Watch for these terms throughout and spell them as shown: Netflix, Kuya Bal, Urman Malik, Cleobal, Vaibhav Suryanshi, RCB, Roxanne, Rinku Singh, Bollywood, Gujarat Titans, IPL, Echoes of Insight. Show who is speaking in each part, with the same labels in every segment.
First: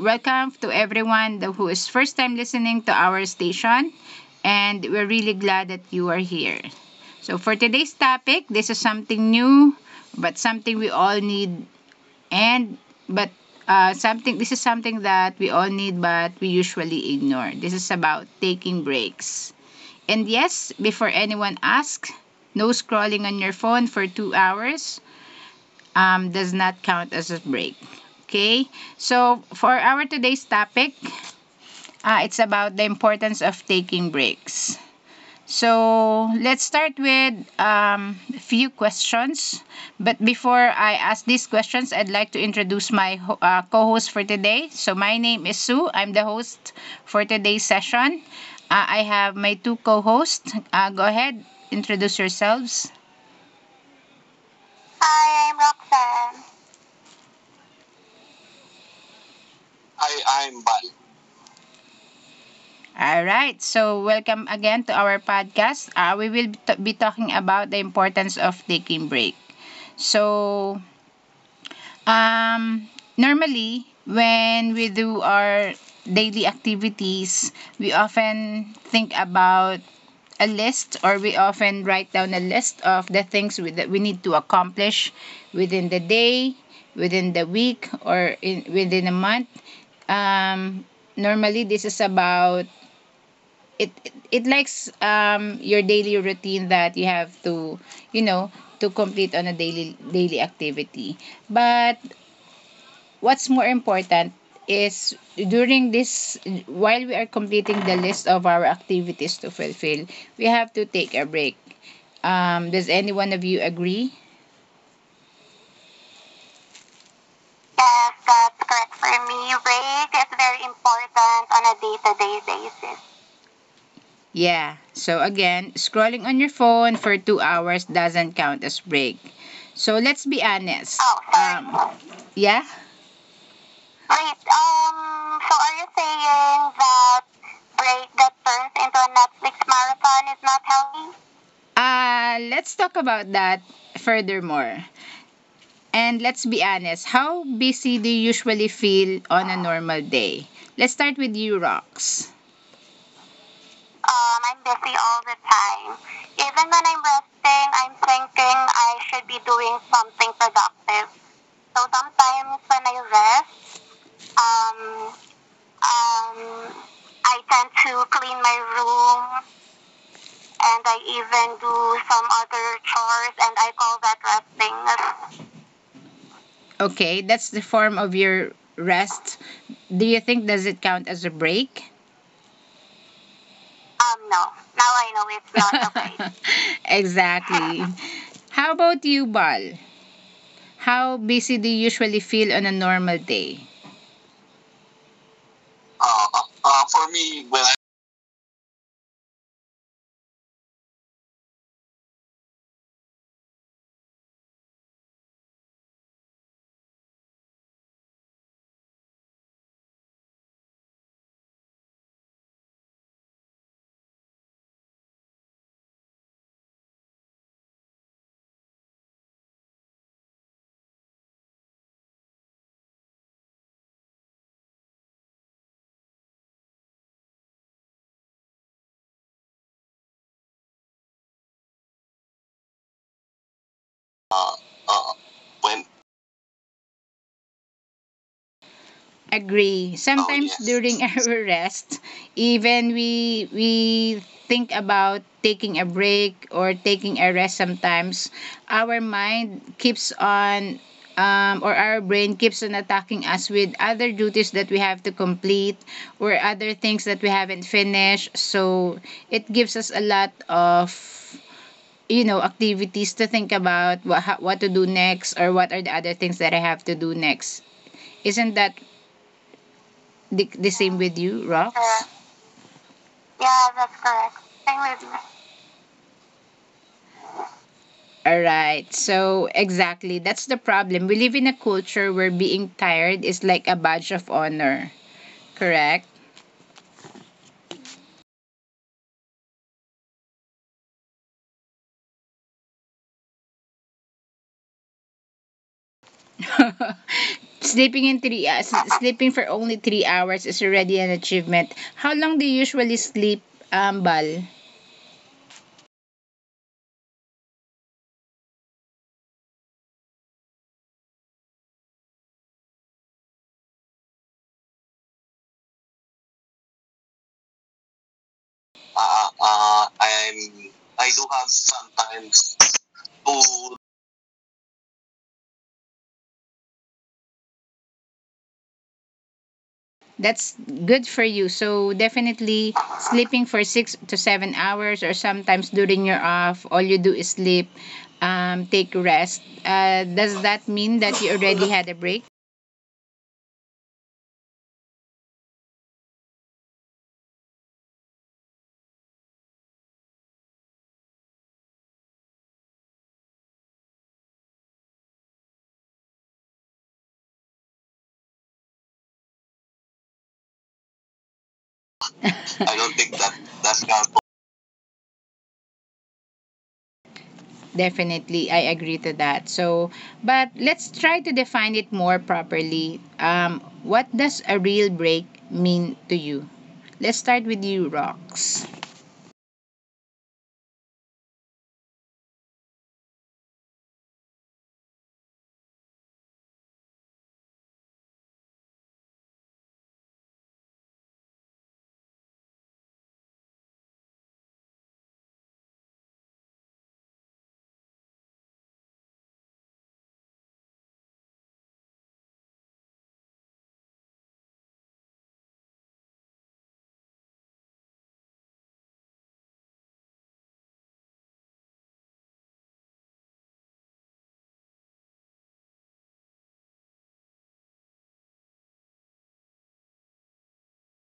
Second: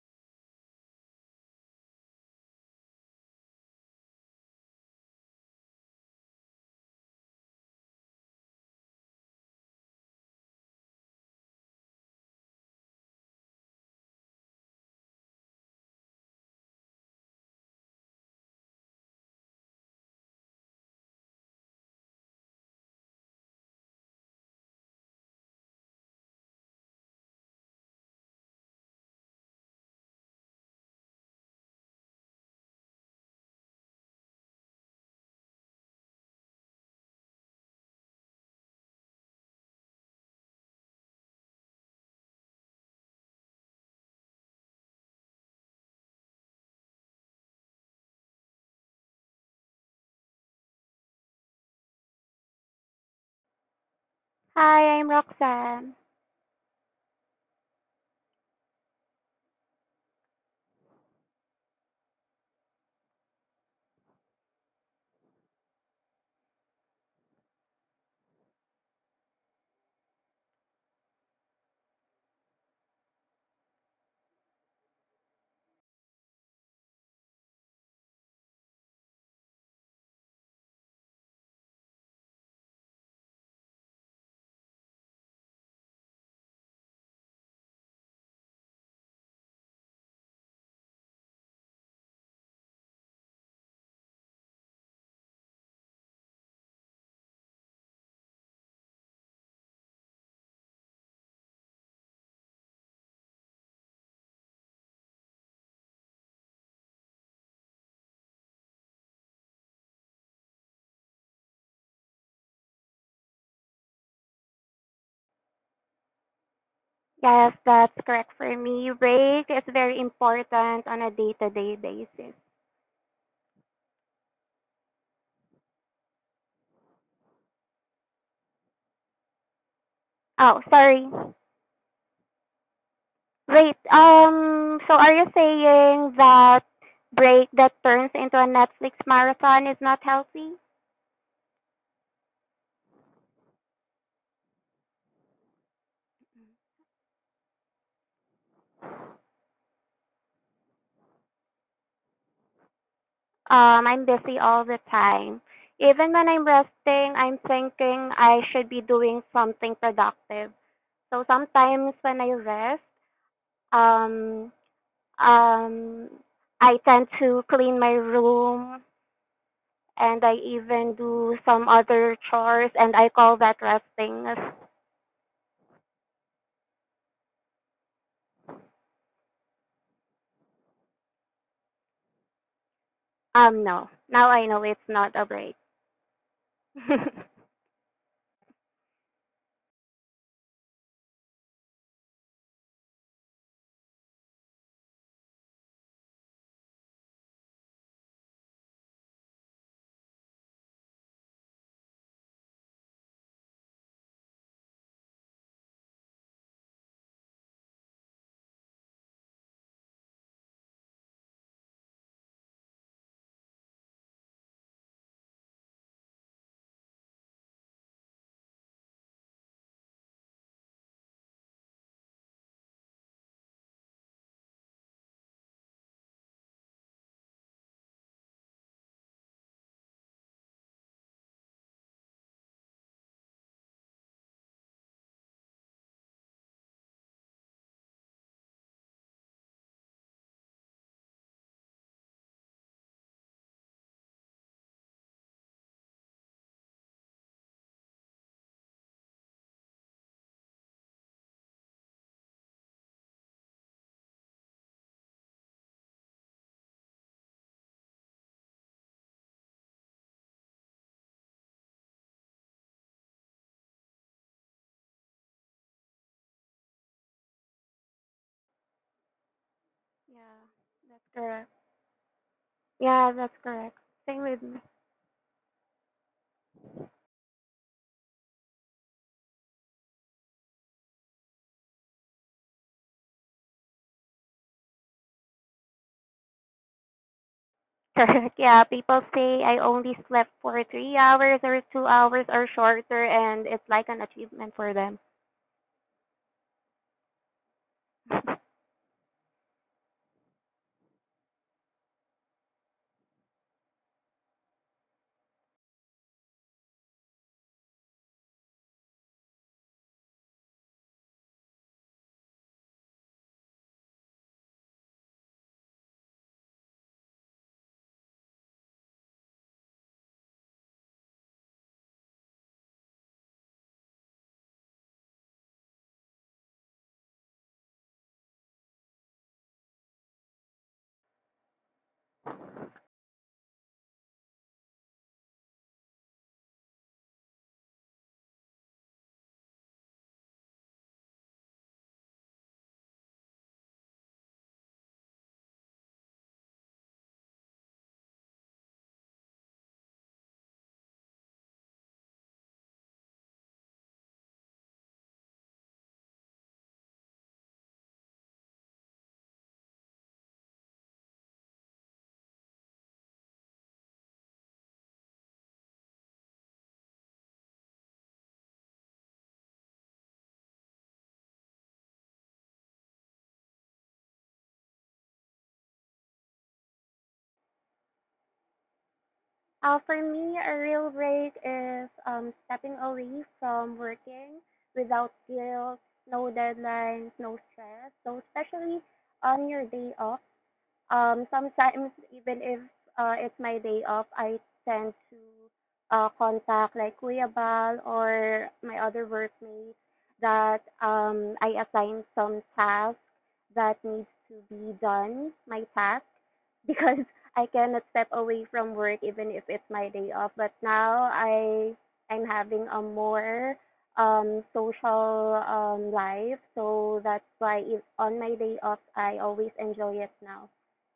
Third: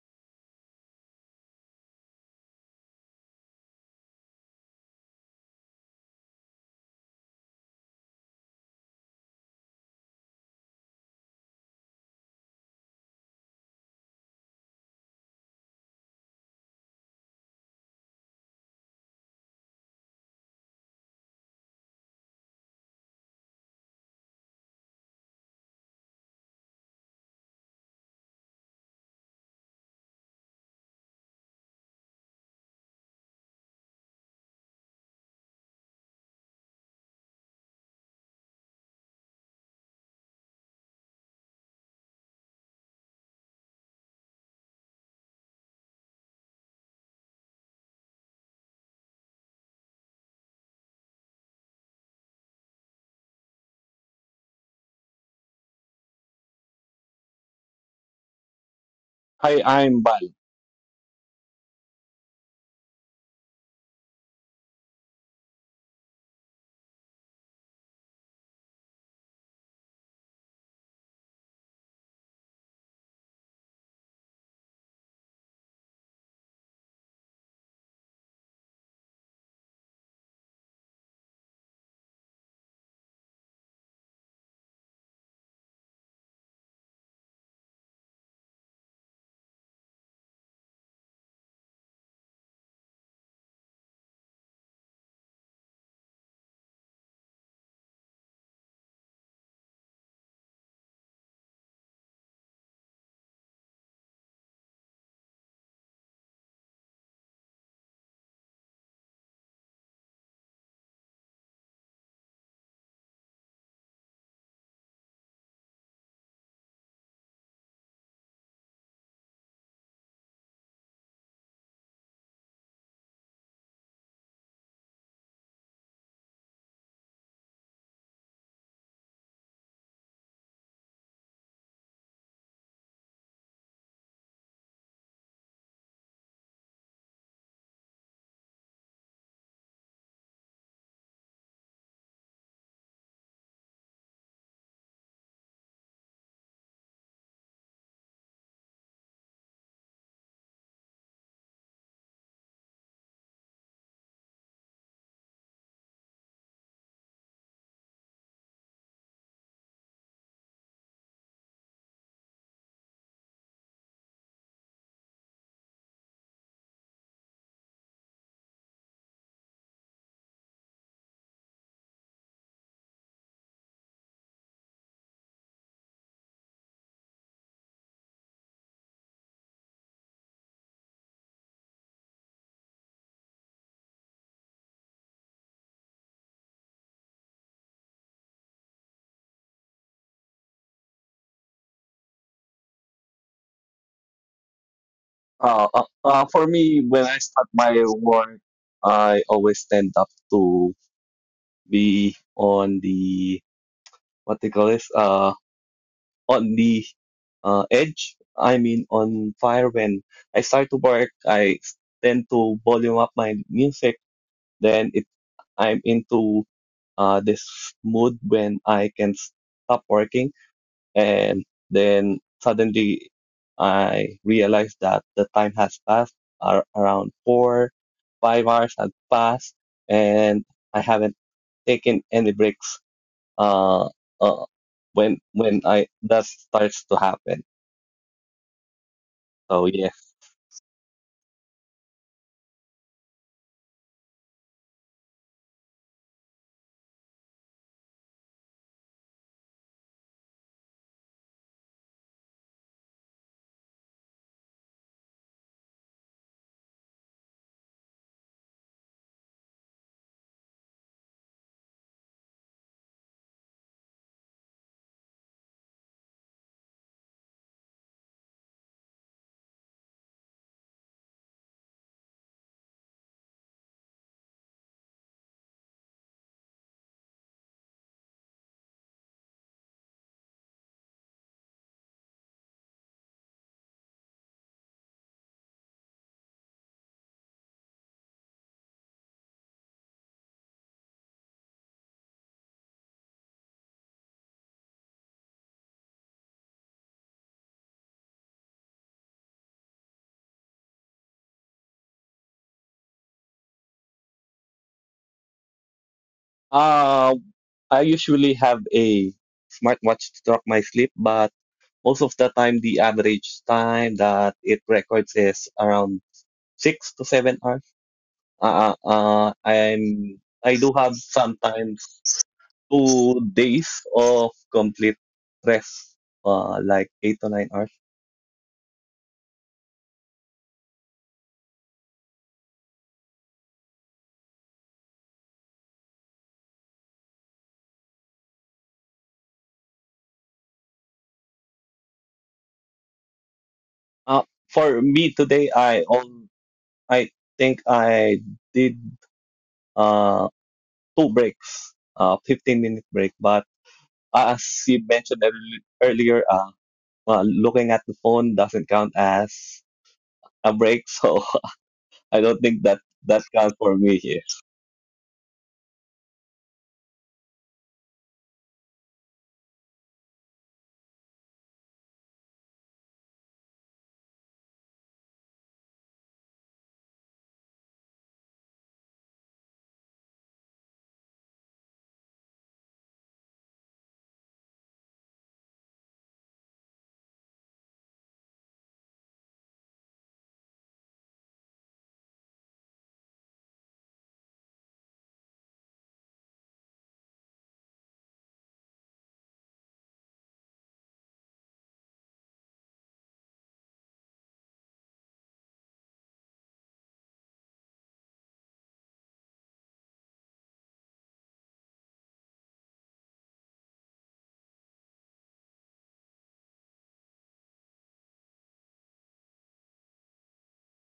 Speaker 1: welcome to everyone who is first time listening to our station. And we're really glad that you are here. So for today's topic, this is something new, but something we all need and but something this is something that we all need but we usually ignore. This is about taking breaks. And yes, before anyone asks, no scrolling on your phone for 2 hours does not count as a break. Okay, so for our today's topic, it's about the importance of taking breaks. So let's start with a few questions. But before I ask these questions, I'd like to introduce my co-host for today. So my name is Sue. I'm the host for today's session. I have my two co-hosts. Go ahead, introduce yourselves.
Speaker 2: Hi, I'm
Speaker 1: Hi, I'm
Speaker 2: Roxanne.
Speaker 1: Roxanne.
Speaker 3: Hi, I'm Bal.
Speaker 1: Hi, I'm Bal. All right. So welcome again to our podcast. We be talking about the importance of taking break. So Um, normally, when we do our daily activities, we often think about a list or we often write down a list of that we need to accomplish within the day, within the week, or within a month. Um, Normally, this is about it likes your daily routine that you have to, you know, to complete on a daily daily activity. But what's more important is during this while we are completing the list of our activities to fulfill, we have to take a break. Does any one of you agree?
Speaker 2: Yes, that's
Speaker 1: Yes,
Speaker 2: correct for
Speaker 1: that's
Speaker 2: me.
Speaker 1: correct for
Speaker 2: Break
Speaker 1: me.
Speaker 2: is very
Speaker 1: Break is very
Speaker 2: important on a
Speaker 1: important on
Speaker 2: day-to-day
Speaker 1: a
Speaker 2: basis.
Speaker 1: day-to-day basis. Yeah, so again, scrolling on your phone for 2 hours doesn't count as break, so let's be
Speaker 2: Oh,
Speaker 1: honest.
Speaker 2: sorry.
Speaker 1: Um, yeah.
Speaker 2: Wait,
Speaker 1: Um,
Speaker 2: so are you
Speaker 1: so
Speaker 2: saying that
Speaker 1: again,
Speaker 2: break that turns into a Netflix
Speaker 1: into a Netflix
Speaker 2: marathon is not
Speaker 1: marathon is
Speaker 2: healthy?
Speaker 1: not healthy. Let's talk about that furthermore. And let's be honest, how busy do you usually feel on a normal day? Let's start with you, Rox.
Speaker 2: I'm busy all the
Speaker 1: Busy all the
Speaker 2: time.
Speaker 1: time.
Speaker 2: Even when I'm
Speaker 1: If
Speaker 2: resting, I'm
Speaker 1: thing I'm
Speaker 2: thinking I
Speaker 1: thinking,
Speaker 2: should be
Speaker 1: I
Speaker 2: doing something
Speaker 1: don't think
Speaker 2: productive.
Speaker 1: productive.
Speaker 2: So
Speaker 1: So
Speaker 2: sometimes when I
Speaker 1: sometimes
Speaker 2: rest,
Speaker 1: I rest,
Speaker 2: um,
Speaker 1: um,
Speaker 2: Um,
Speaker 1: um,
Speaker 2: I tend to
Speaker 1: I
Speaker 2: clean my room,
Speaker 1: room,
Speaker 2: and I
Speaker 1: and
Speaker 2: even
Speaker 1: I
Speaker 2: do
Speaker 1: even
Speaker 2: some
Speaker 1: do
Speaker 2: other
Speaker 1: some other
Speaker 2: chores and I call
Speaker 1: chores
Speaker 2: that resting.
Speaker 1: at resting. Okay, that's the form of your rest. Do you think does it count as a break?
Speaker 2: No, now
Speaker 1: No,
Speaker 2: I know it's not a break.
Speaker 1: not always.
Speaker 2: Yeah,
Speaker 1: Exactly. How about you, Bal? How busy do you usually feel on a normal day? Uh, uh,
Speaker 3: For me, when
Speaker 1: for
Speaker 3: I
Speaker 1: me,
Speaker 3: start my work, I always stand up to be on the what they call this on the edge. I mean, on fire. When I start to work, I tend to volume up my music. Then I'm into this mood when I can stop working. And then suddenly I realized that the time has passed. Around 4, 5 hours had passed, and I haven't taken any breaks. Uh, uh,
Speaker 1: uh,
Speaker 3: when
Speaker 1: when
Speaker 3: I that starts to happen. So
Speaker 1: Agree. Oh,
Speaker 3: yes.
Speaker 1: sometimes yes. During our rest, even we think about taking a break or taking a rest sometimes, our mind keeps on, or our brain keeps on attacking us with other duties that we have to complete or other things that we haven't finished. So it gives us a lot of, you know, activities to think about what to do next, or what are the other things that I have to do next. Isn't that the same
Speaker 2: that's
Speaker 1: with you,
Speaker 2: correct.
Speaker 1: Rox? Sure.
Speaker 2: Yeah, that's
Speaker 1: Yeah,
Speaker 2: correct.
Speaker 1: that's
Speaker 2: Same
Speaker 1: correct.
Speaker 2: with me.
Speaker 1: Same with me. All right. So, exactly. That's the problem. We live in a culture where being tired is like a badge of honor. Correct?
Speaker 2: Correct. Yeah, people say I only slept for 3 hours or 2 hours or shorter, and it's like an achievement for them.
Speaker 1: Sleeping in sleeping for only 3 hours is already an achievement. How long do you usually sleep, Bal?
Speaker 3: Uh, I usually have a smartwatch to track my sleep, but most of the time the average time that it records is around 6 to 7 hours. Uh, uh, uh, I'm I
Speaker 1: I'm.
Speaker 3: do have
Speaker 1: I do have
Speaker 3: sometimes
Speaker 1: sometimes
Speaker 3: 2 days
Speaker 1: two.
Speaker 3: of complete rest, like 8 to 9 hours.
Speaker 1: That's good for you. So definitely sleeping for 6 to 7 hours, or sometimes during your off, all you do is sleep, take rest. Does that mean that you already had a break?
Speaker 3: Uh, for me today, I think I did uh two breaks, 15-minute break. But as you mentioned earlier, looking at the phone doesn't count as a break, so I don't
Speaker 1: I
Speaker 3: think that
Speaker 1: don't think
Speaker 3: that
Speaker 1: that.
Speaker 3: counts for
Speaker 1: That's not.
Speaker 3: me.
Speaker 1: Definitely, I agree to that. So, but let's try to define it more properly. What does a real break mean to you? Let's start with you, Rox.
Speaker 2: For me, a real break is stepping away from working without guilt, no deadlines, no stress. So, especially on your day off, sometimes even if it's my day off, I tend to contact like Kuya Bal or my other workmates that I assign some task that needs to be done, my task, because I cannot step away from work even if it's my day off. But now I'm having a more social life, so that's why if on my day off I always enjoy it now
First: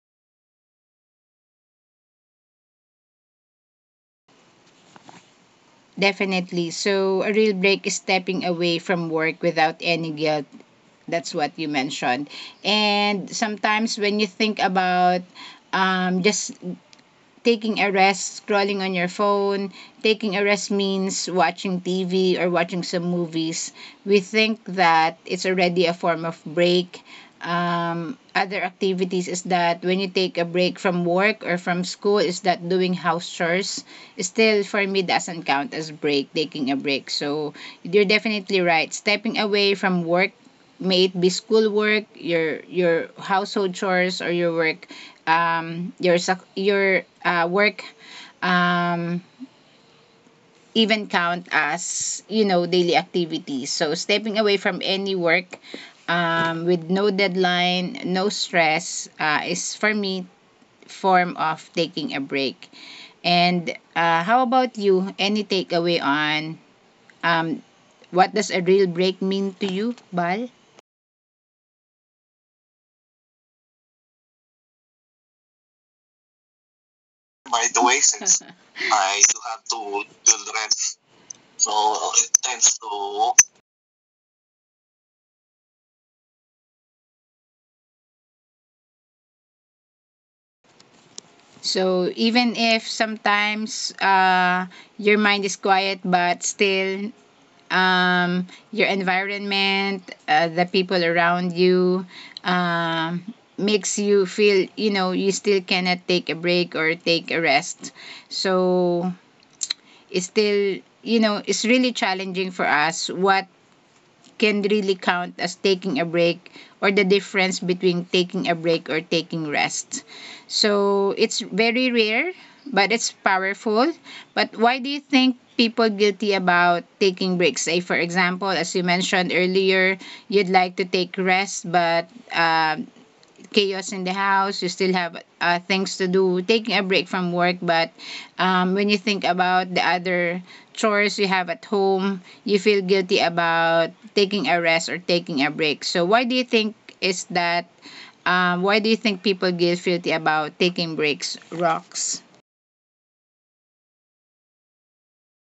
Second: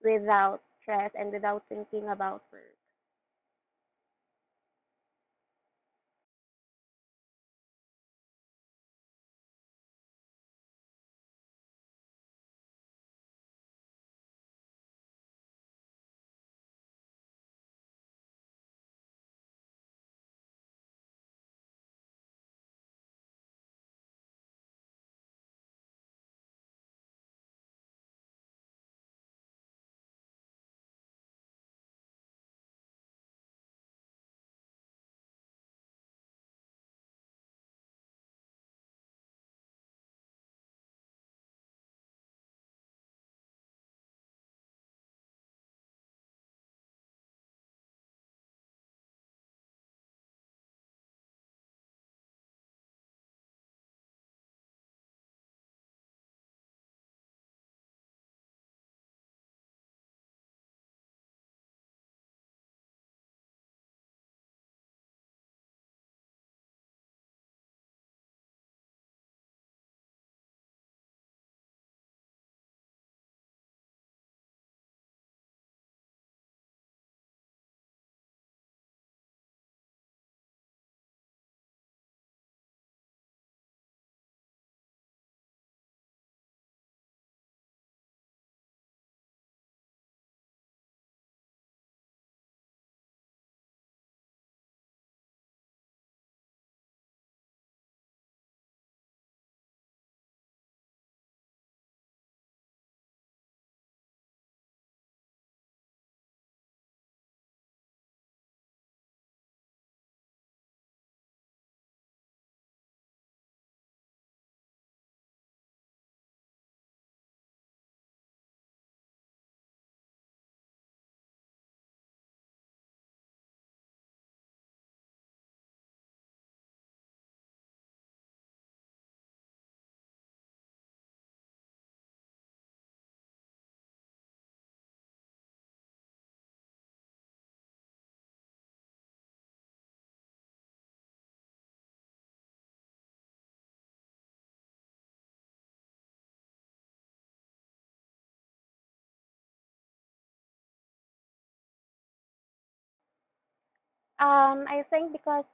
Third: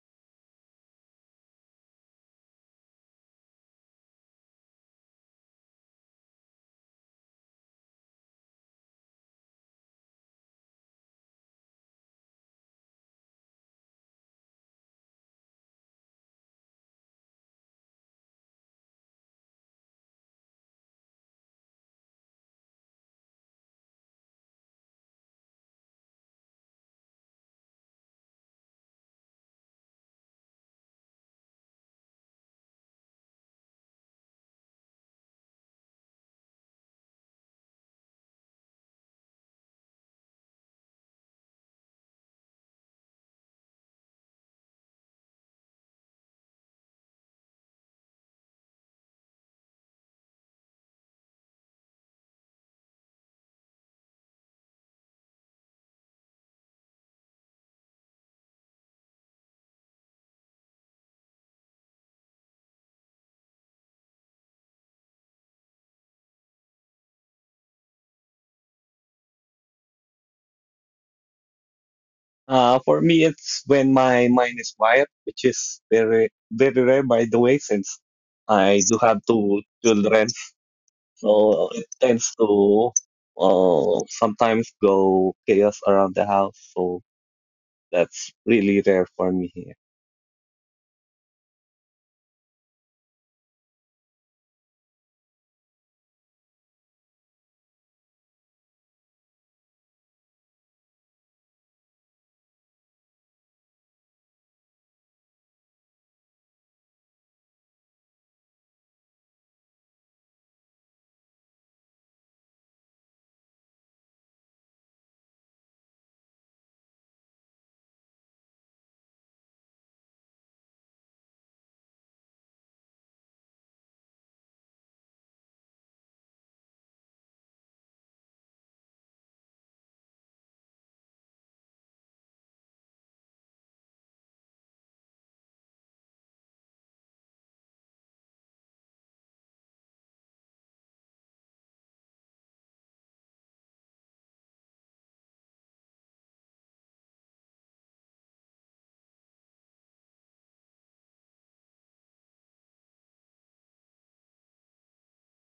Speaker 2: without stress and without thinking about work.
Speaker 1: Definitely. So a real break is stepping away from work without any guilt. That's what you mentioned. And sometimes when you think about, just taking a rest, scrolling on your phone. Taking a rest means watching TV or watching some movies. We think that it's already a form of break. Other activities is that when you take a break from work or from school, is that doing house chores. Still, for me, doesn't count as break, taking a break. So you're definitely right. Stepping away from work, may it be schoolwork, your household chores, or your work, your work, um, even count as, you know, daily activities. So stepping away from any work, with no deadline, no stress, is for me form of taking a break. And how about you? Any takeaway on, um, what does a real break mean to you, Bal?
Speaker 3: For me, it's when my mind is quiet, which is very, very rare, by the way,
Speaker 1: By the
Speaker 3: since
Speaker 1: way, since
Speaker 3: I do have
Speaker 1: I do
Speaker 3: two
Speaker 1: have two
Speaker 3: children.
Speaker 1: children,
Speaker 3: So
Speaker 1: so
Speaker 3: it
Speaker 1: it
Speaker 3: tends
Speaker 1: tends
Speaker 3: to
Speaker 1: to.
Speaker 3: sometimes go chaos around the house. So that's really rare for me here.
Speaker 1: So even if sometimes your mind is quiet, but still your environment, the people around you, um, makes you feel, you know, you still cannot take a break or take a rest. So it's still, you know, it's really challenging for us what can really count as taking a break, or the difference between taking a break or taking rest. So it's very rare, but it's powerful. But why do you think people guilty about taking breaks? Say, for example, as you mentioned earlier, you'd like to take rest, but chaos in the house, you still have things to do, taking a break from work, but when you think about the other chores you have at home, you feel guilty about taking a rest or taking a break. So why do you think is that? Why do you think people get guilty about taking breaks, Rocks?
Speaker 2: I think because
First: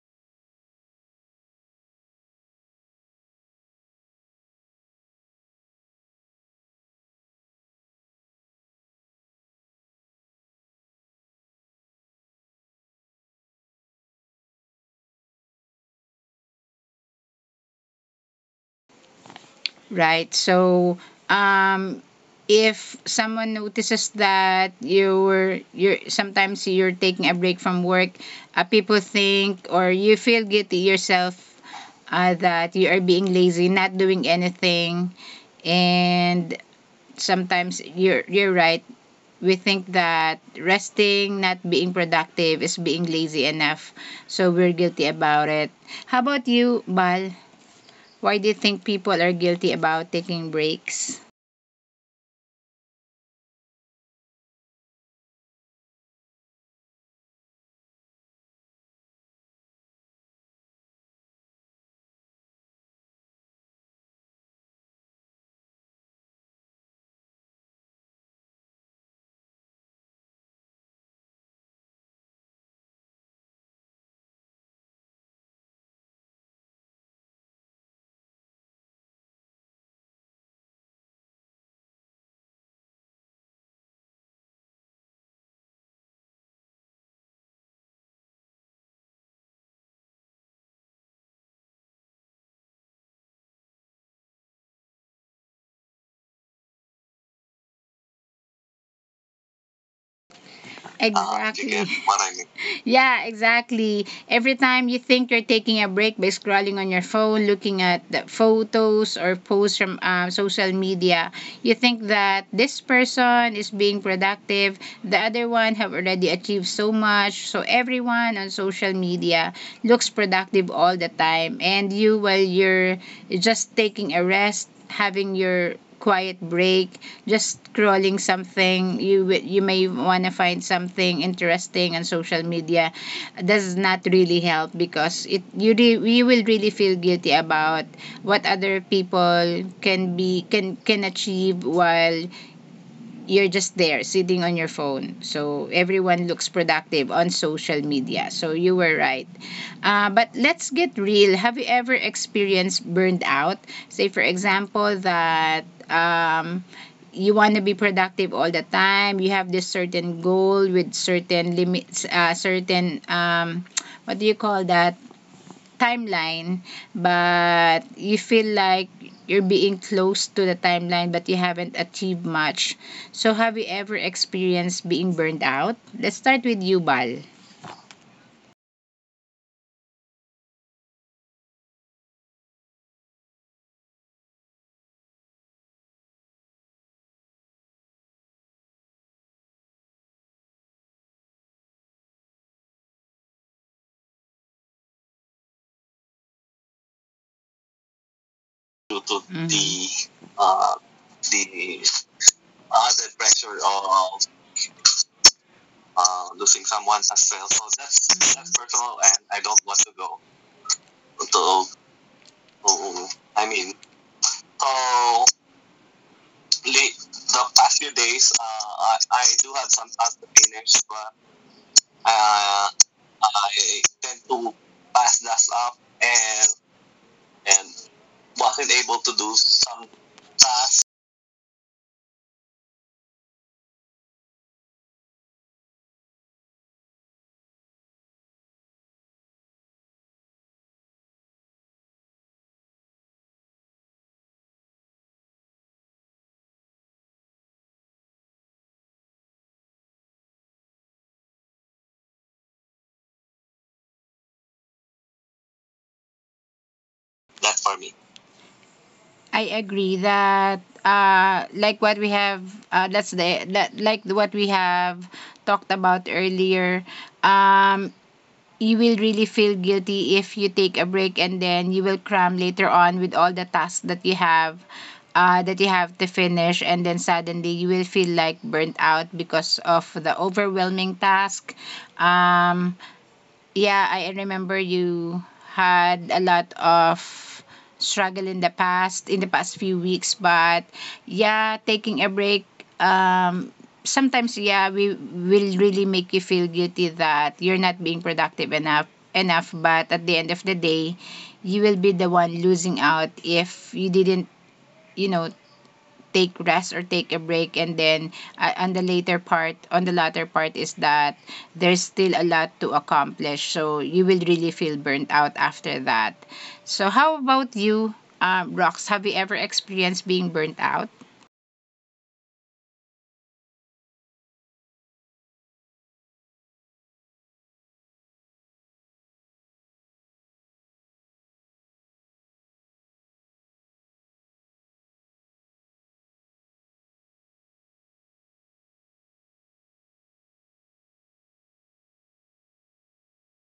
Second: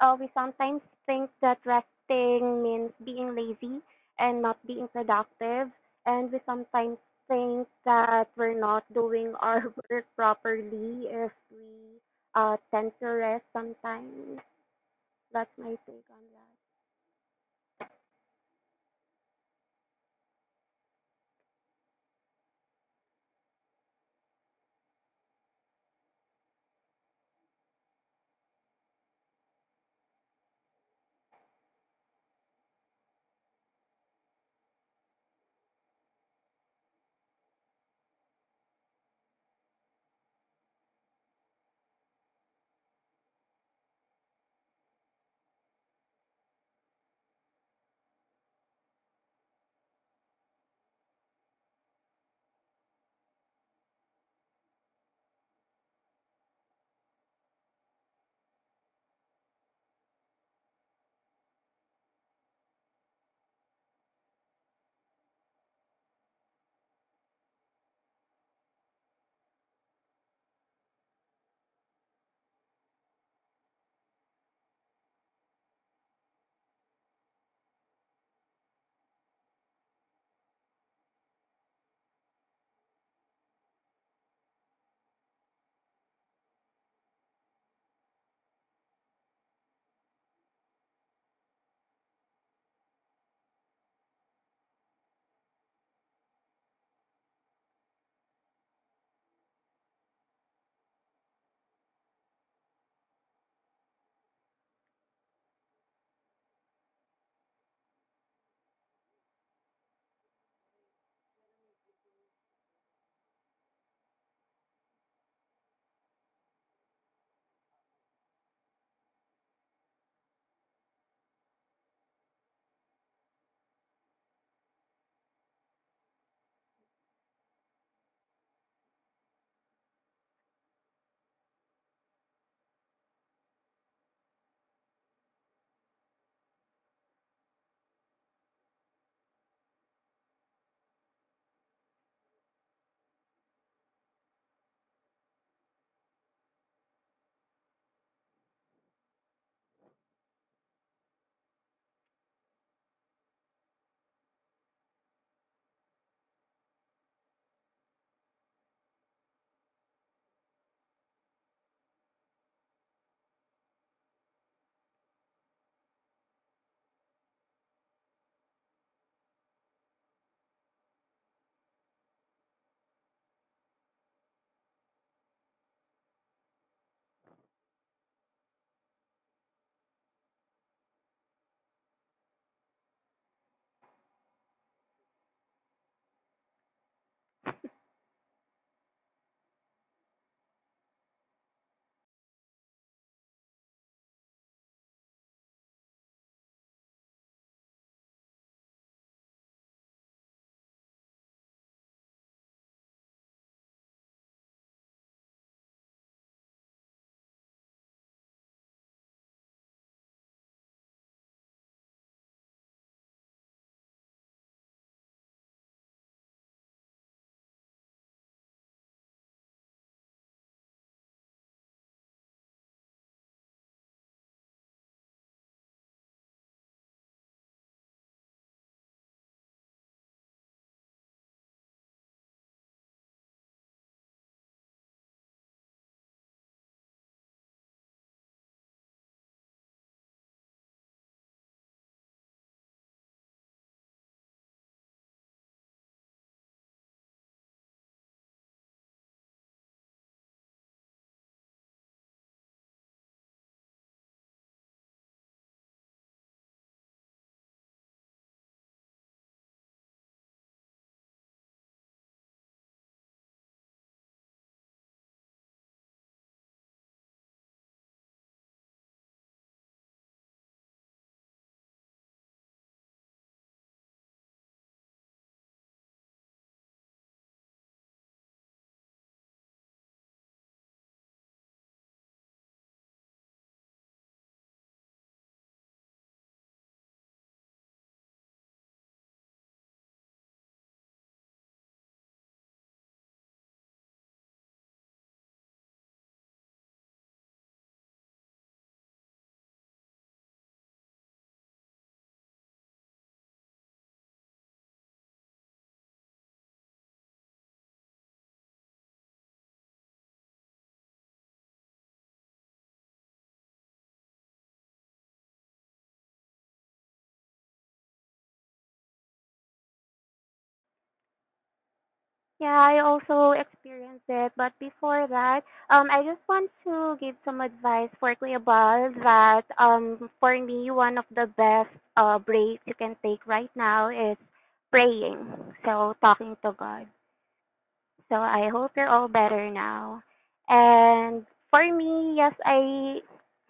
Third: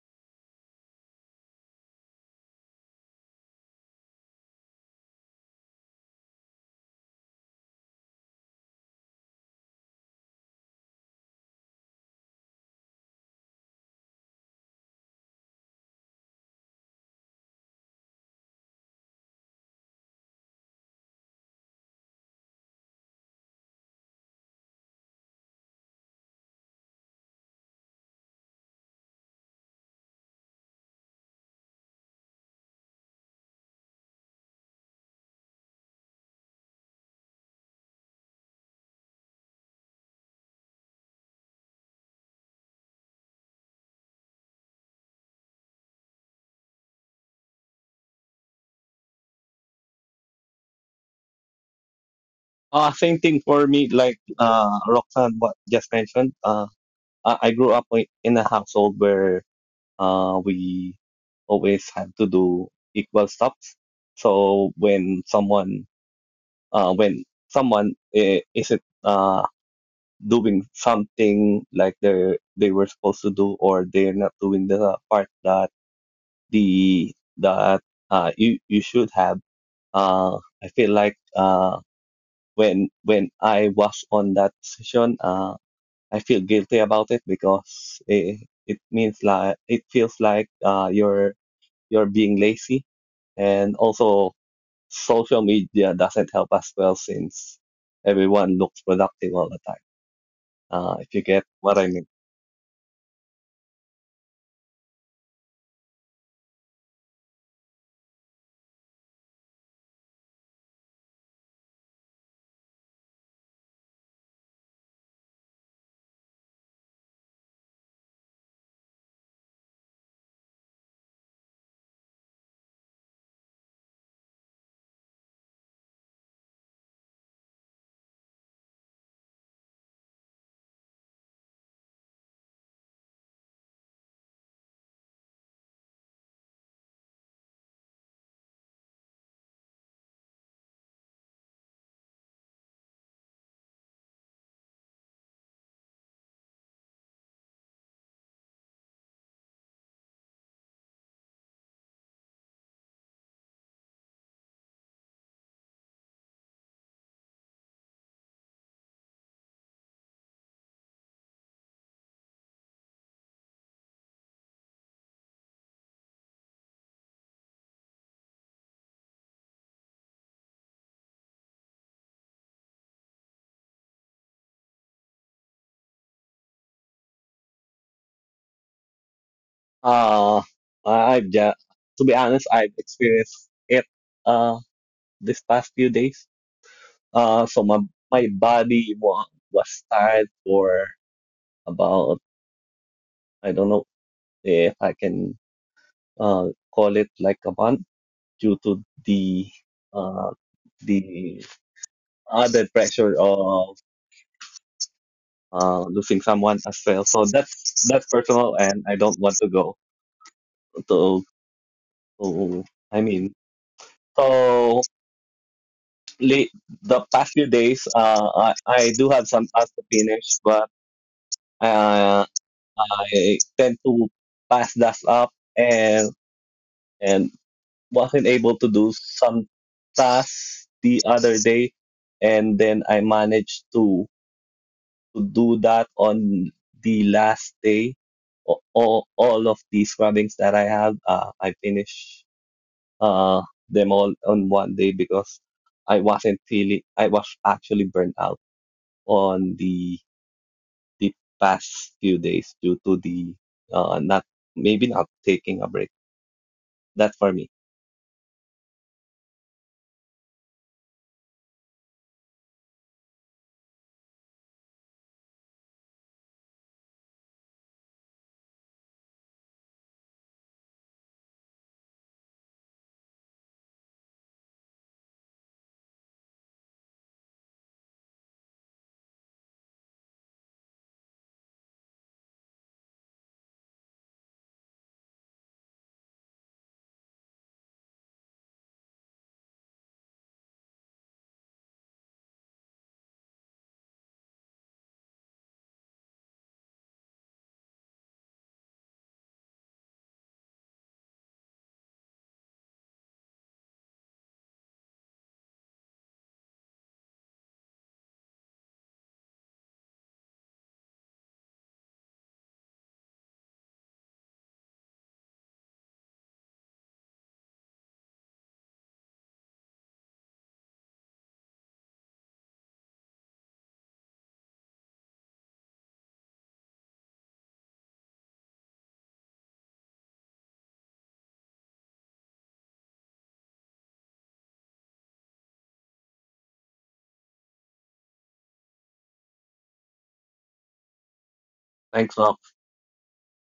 Speaker 2: we sometimes think that resting means being lazy and not being productive, and we sometimes think that we're not doing our work properly if we tend to rest sometimes. That's my take on that.
Speaker 1: Right. So, um, if someone notices that you're sometimes you're taking a break from work, people think or you feel guilty yourself that you are being lazy, not doing anything, and sometimes you're right. We think that resting, not being productive, is being lazy enough. So we're guilty about it. How about you, Bal? Why do you think people are guilty about taking breaks?
Speaker 3: Same thing for me, like Roxanne what just mentioned. I grew up in a household where we always had to do equal stuff. So when someone isn't doing something like they were supposed to do, or they're not doing the part that you should have. Uh, I feel like when I was on that session, I feel guilty about it because it means, like, it feels like you're being lazy, and also social media doesn't help us well since everyone looks productive all the time.
Speaker 1: You
Speaker 3: If you get
Speaker 1: Exactly.
Speaker 3: what
Speaker 1: get
Speaker 3: I mean.
Speaker 1: what I mean? Yeah, exactly. Every time you think you're taking a break by scrolling on your phone, looking at the photos or posts from, social media, you think that this person is being productive, the other one have already achieved so much. So everyone on social media looks productive all the time, and you, while you're just taking a rest, having your quiet break, just scrolling something, you may want to find something interesting on social media, does not really help because you will really feel guilty about what other people can be can achieve while you're just there sitting on your phone. So everyone looks productive on social media. So you were right. But let's get real. Have you ever experienced burned out? Say, for example, that. You want to be productive all the time, you have this certain goal with certain limits, certain, what do you call that, timeline, but you feel like you're being close to the timeline, but you haven't achieved much. So, have you ever experienced being burned out? Let's start with you, Bal.
Speaker 3: Uh, I've just, to be honest, I've experienced it uh, this past few days. So my body was tired for about, I don't know if I can uh, call it like a month, due to
Speaker 1: Due to Mhm. the Mhm.
Speaker 3: uh,
Speaker 1: The
Speaker 3: the other
Speaker 1: uh,
Speaker 3: pressure
Speaker 1: pressure
Speaker 3: of
Speaker 1: of,
Speaker 3: losing someone
Speaker 1: losing
Speaker 3: as
Speaker 1: someone
Speaker 3: well.
Speaker 1: as
Speaker 3: So
Speaker 1: well. So
Speaker 3: that's
Speaker 1: that's Mhm.
Speaker 3: personal, and I
Speaker 1: personal, and
Speaker 3: don't want
Speaker 1: I
Speaker 3: to
Speaker 1: don't want
Speaker 3: go
Speaker 1: to go
Speaker 3: to.
Speaker 1: to.
Speaker 3: to I
Speaker 1: To.
Speaker 3: mean,
Speaker 1: I mean,
Speaker 3: so
Speaker 1: so
Speaker 3: late,
Speaker 1: late,
Speaker 3: the past
Speaker 1: the
Speaker 3: few
Speaker 1: past
Speaker 3: days,
Speaker 1: few
Speaker 3: uh,
Speaker 1: days,
Speaker 3: I,
Speaker 1: uh,
Speaker 3: I
Speaker 1: I,
Speaker 3: do
Speaker 1: I
Speaker 3: have some
Speaker 1: do have
Speaker 3: tasks to
Speaker 1: some tasks to
Speaker 3: finish,
Speaker 1: finish,
Speaker 3: but
Speaker 1: but
Speaker 3: uh,
Speaker 1: Uh,
Speaker 3: I
Speaker 1: I
Speaker 3: tend to
Speaker 1: tend to
Speaker 3: pass that
Speaker 1: pass
Speaker 3: up
Speaker 1: that up
Speaker 3: and and
Speaker 1: and
Speaker 3: wasn't able
Speaker 1: wasn't
Speaker 3: to do
Speaker 1: able to do
Speaker 3: some
Speaker 1: some
Speaker 3: tasks
Speaker 1: tasks,
Speaker 3: the other day, and then I managed to do that on the last day. All of these runnings that I have, I finish uh, them all on one day because I wasn't feeling, I was actually burnt out on the past few days due to the not, maybe not, taking a break. That's for me.
Speaker 1: that for me. I agree that like what we have, that's the that like what we have talked about earlier. Um, you will really feel guilty if you take a break and then you will cram later on with all the tasks that you have, that you have to finish, and then suddenly you will feel like burnt out because of the overwhelming task, um, yeah, I remember you had a lot of struggle in the past few weeks, but yeah, taking a break, um, sometimes, yeah, we will really make you feel guilty that you're not being productive enough, but at the end of the day, you will be the one losing out if you didn't, you know, take rest or take a break, and then on the latter part is that there's still a lot to accomplish, so you will really feel burnt out after that. So how about you, Rox? Have you ever experienced being burnt out?
Speaker 2: Yeah, I also experienced it, but before that, I just want to give some advice for Cleobal that for me, one of the best breaks you can take right now is praying. So talking to God. So I hope you're all better now. And for me,
Speaker 3: Thanks,
Speaker 2: yes,
Speaker 3: Rob.
Speaker 2: I.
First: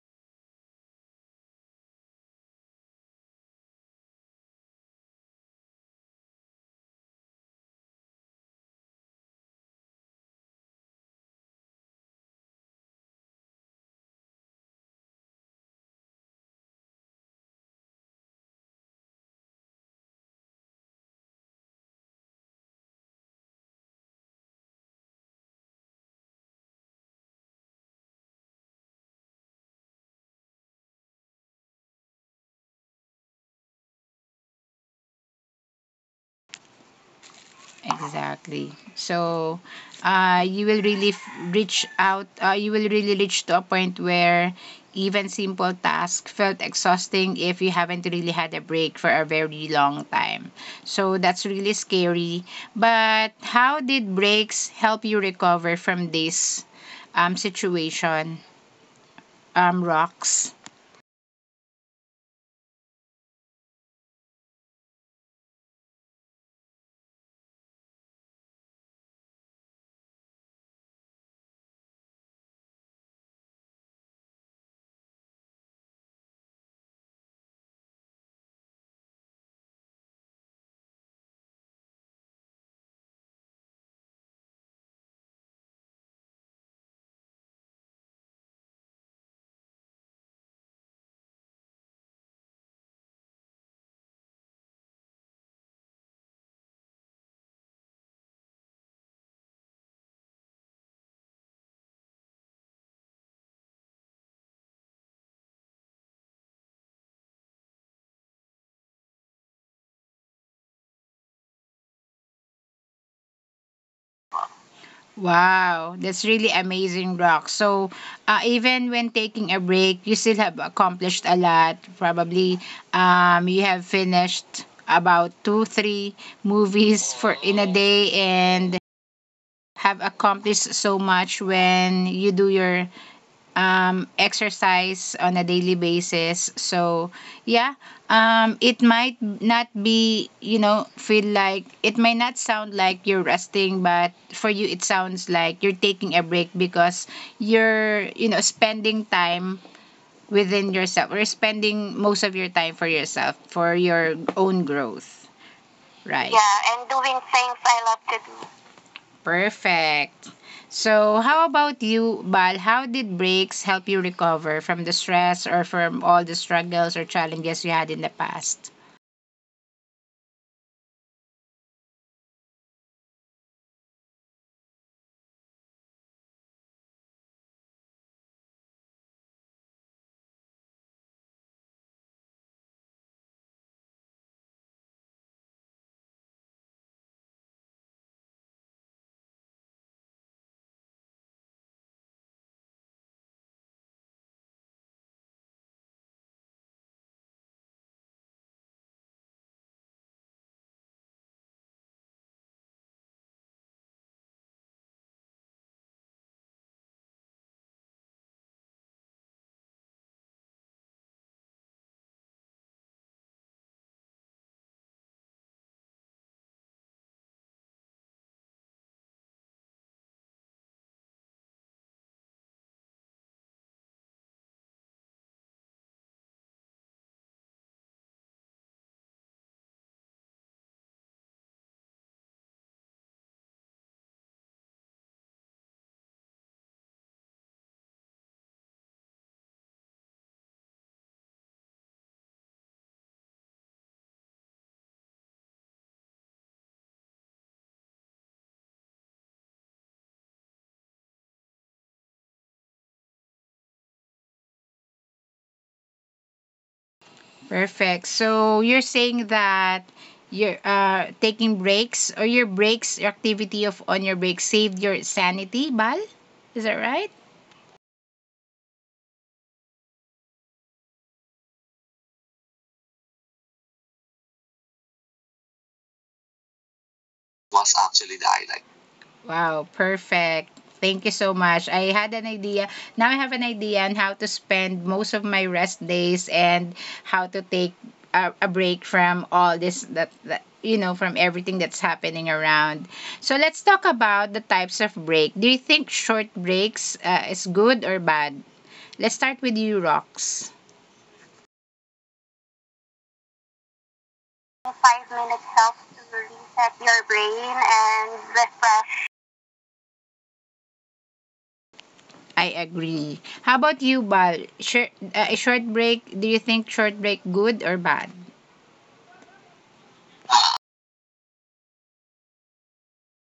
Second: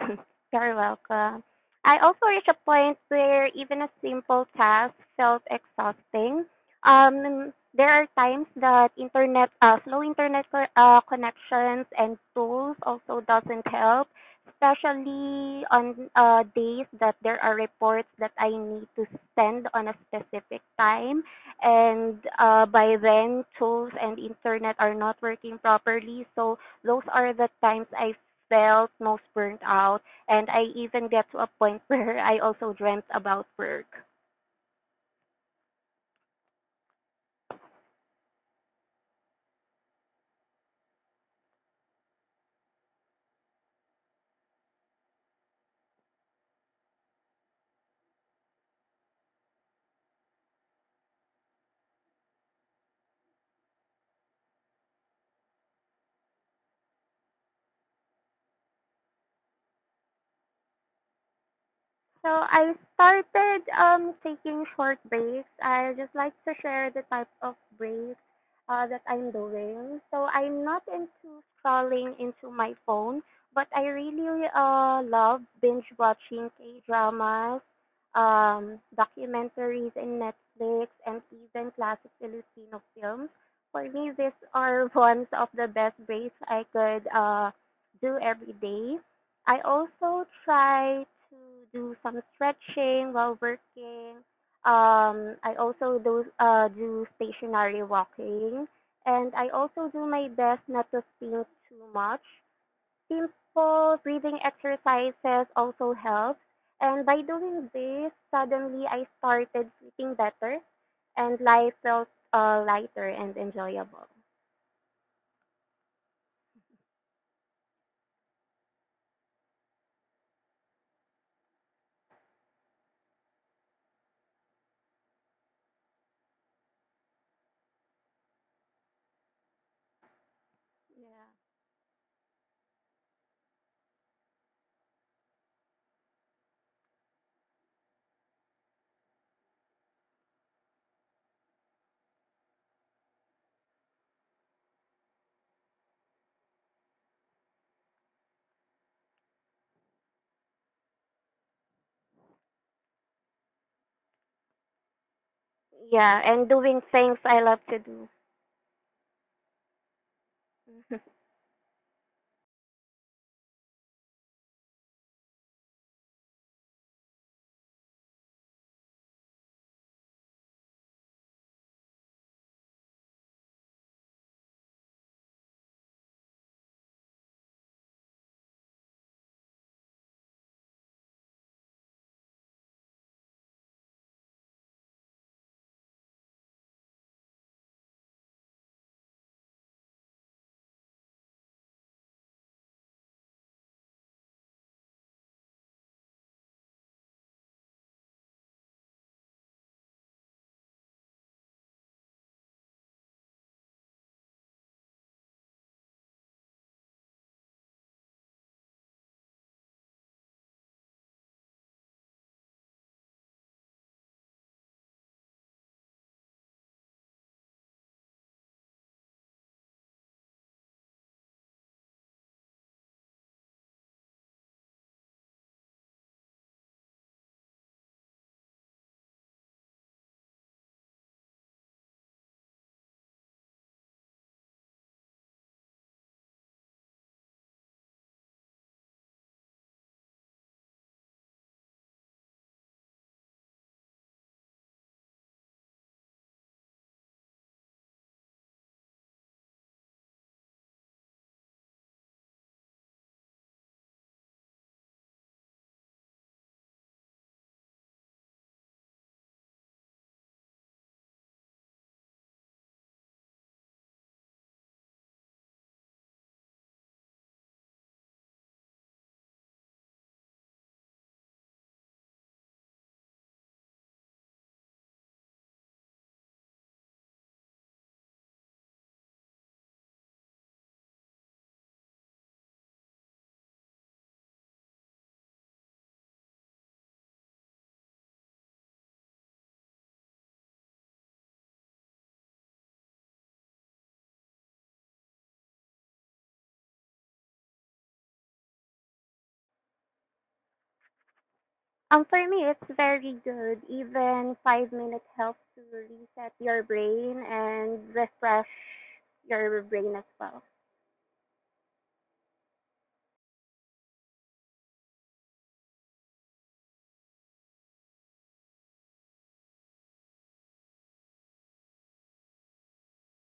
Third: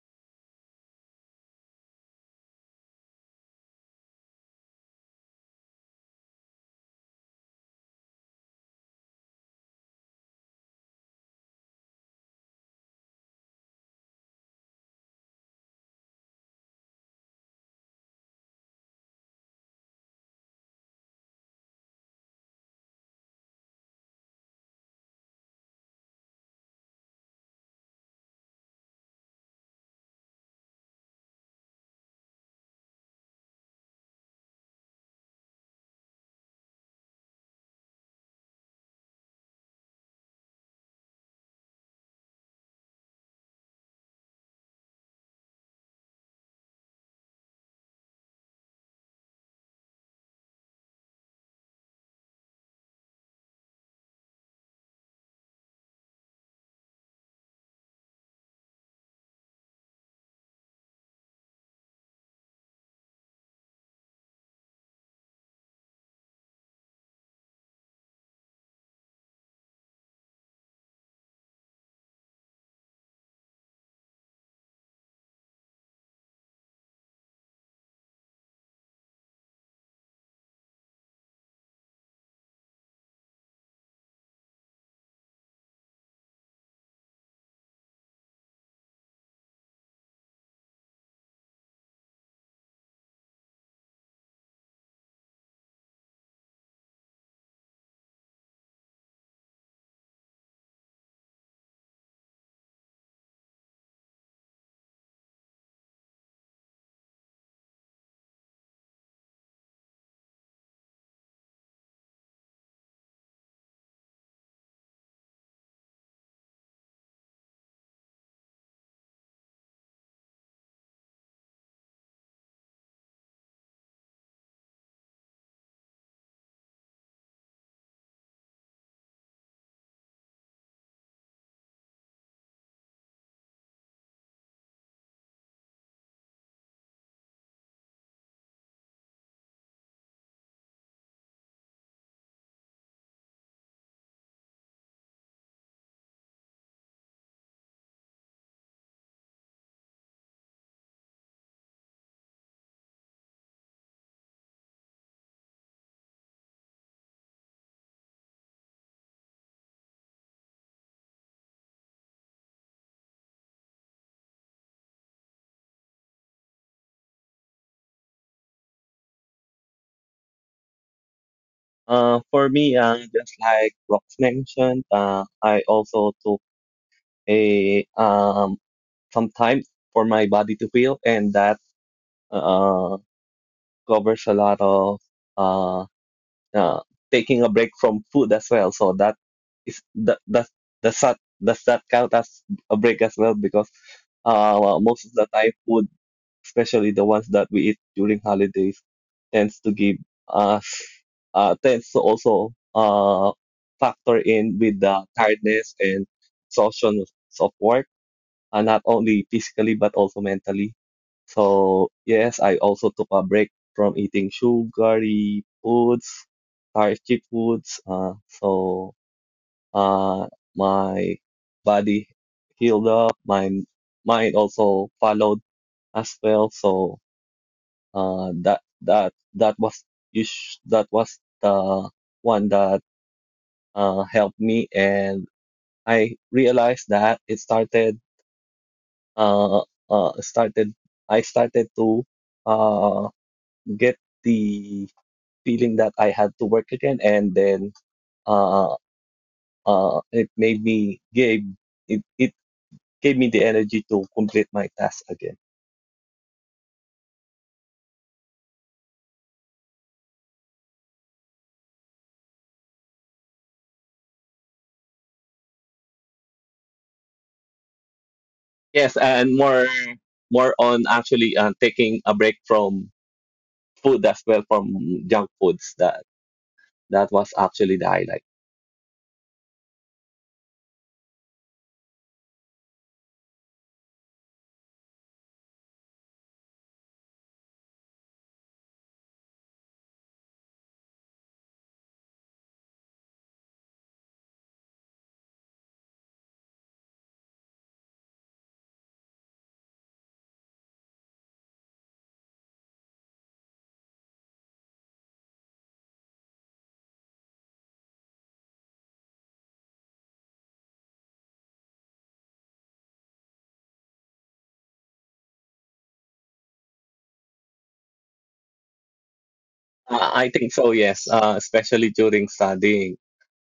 Speaker 2: You're welcome. I also reached a point where even a simple task felt exhausting. There are times that internet, slow internet connections and tools also doesn't help, especially on days that there are reports that I need to send on a specific time, and by then tools and internet are not working properly. So those are the times I felt most burnt out, and I even get to a point where I also dreamt about work.
Speaker 1: Exactly. So, you will really f- reach out, you will really reach to a point where even simple tasks felt exhausting if you haven't really had a break for a very long time. So, that's really scary. But, how did breaks help you recover from this, situation, Rocks?
Speaker 2: So I started taking short breaks. I just like to share the type of breaks that I'm doing. So I'm not into scrolling into my phone, but I really love binge watching K dramas, documentaries in Netflix, and even classic Filipino films. For me, these are ones of the best breaks I could do every day. I also try to do some stretching while working. I also do stationary walking, and I also do my best not to think too much. Simple breathing exercises also help, and by doing this, suddenly I started sleeping better, and life felt lighter and enjoyable.
Speaker 1: Wow, that's really amazing, Rock. So, even when taking a break, you still have accomplished a lot. Probably, you have finished about two, three movies for in a day, and have accomplished so
Speaker 2: Yeah,
Speaker 1: much when you do your exercise on a daily basis. So, yeah, it might not be, feel like it may not sound like you're resting, but for you, it sounds like you're taking a break because you're, spending time within yourself or spending most of your time for yourself, for your own growth,
Speaker 2: yeah,
Speaker 1: right?
Speaker 2: and
Speaker 1: Yeah,
Speaker 2: doing
Speaker 1: and doing
Speaker 2: things I
Speaker 1: things
Speaker 2: love to
Speaker 1: I
Speaker 2: do.
Speaker 1: love. Perfect.
Speaker 2: Mhm.
Speaker 1: So, how about you, Bal? How did breaks help you recover from the stress or from all the struggles or challenges you had in the past?
Speaker 3: For me, just like Rox mentioned, I also took a some time for my body to heal, and that uh, covers a lot of uh, uh, taking a break from food as well. So that is that does that does that count as a break as well? Because well, most of the time, food, especially the ones that we eat during holidays, tends to give us tends to also factor in with the tiredness and exhaustion of work, and not only physically but also mentally. So yes, I also took a break from eating sugary foods, starchy foods. So uh, my body healed up. My mind also followed as well. So uh, that that that was that was the one that helped me, and I realized that it uh, uh, started started to uh, get the feeling that I had to work again, and then uh, it made me gave it, it gave me the energy to complete my task again.
Speaker 1: Perfect. So, you're saying that you're taking breaks or your breaks, your activity of on your breaks saved your sanity, Bal? Is that right?
Speaker 3: Yes, and more on actually taking a break from food as well, from junk foods. That was
Speaker 1: Was
Speaker 3: actually the
Speaker 1: actually
Speaker 3: highlight.
Speaker 1: the highlight. Wow, perfect. Thank you so much. I had an idea. Now I have an idea on how to spend most of my rest days and how to take a break from all this that, that, from everything that's happening around. So let's talk about the types of break. Do you think short breaks is good or bad? Let's start with you, Rox.
Speaker 2: For me, it's very good. Even 5 minutes
Speaker 1: Five
Speaker 2: helps
Speaker 1: minutes
Speaker 2: to
Speaker 1: helps to
Speaker 2: reset your
Speaker 1: reset your
Speaker 2: brain
Speaker 1: brain
Speaker 2: and
Speaker 1: and
Speaker 2: refresh
Speaker 1: refresh.
Speaker 2: your brain as well.
Speaker 1: I agree. How about you, Bal? Short, a short break. Do you think short break good or bad?
Speaker 3: I think so. Yes, especially during studying.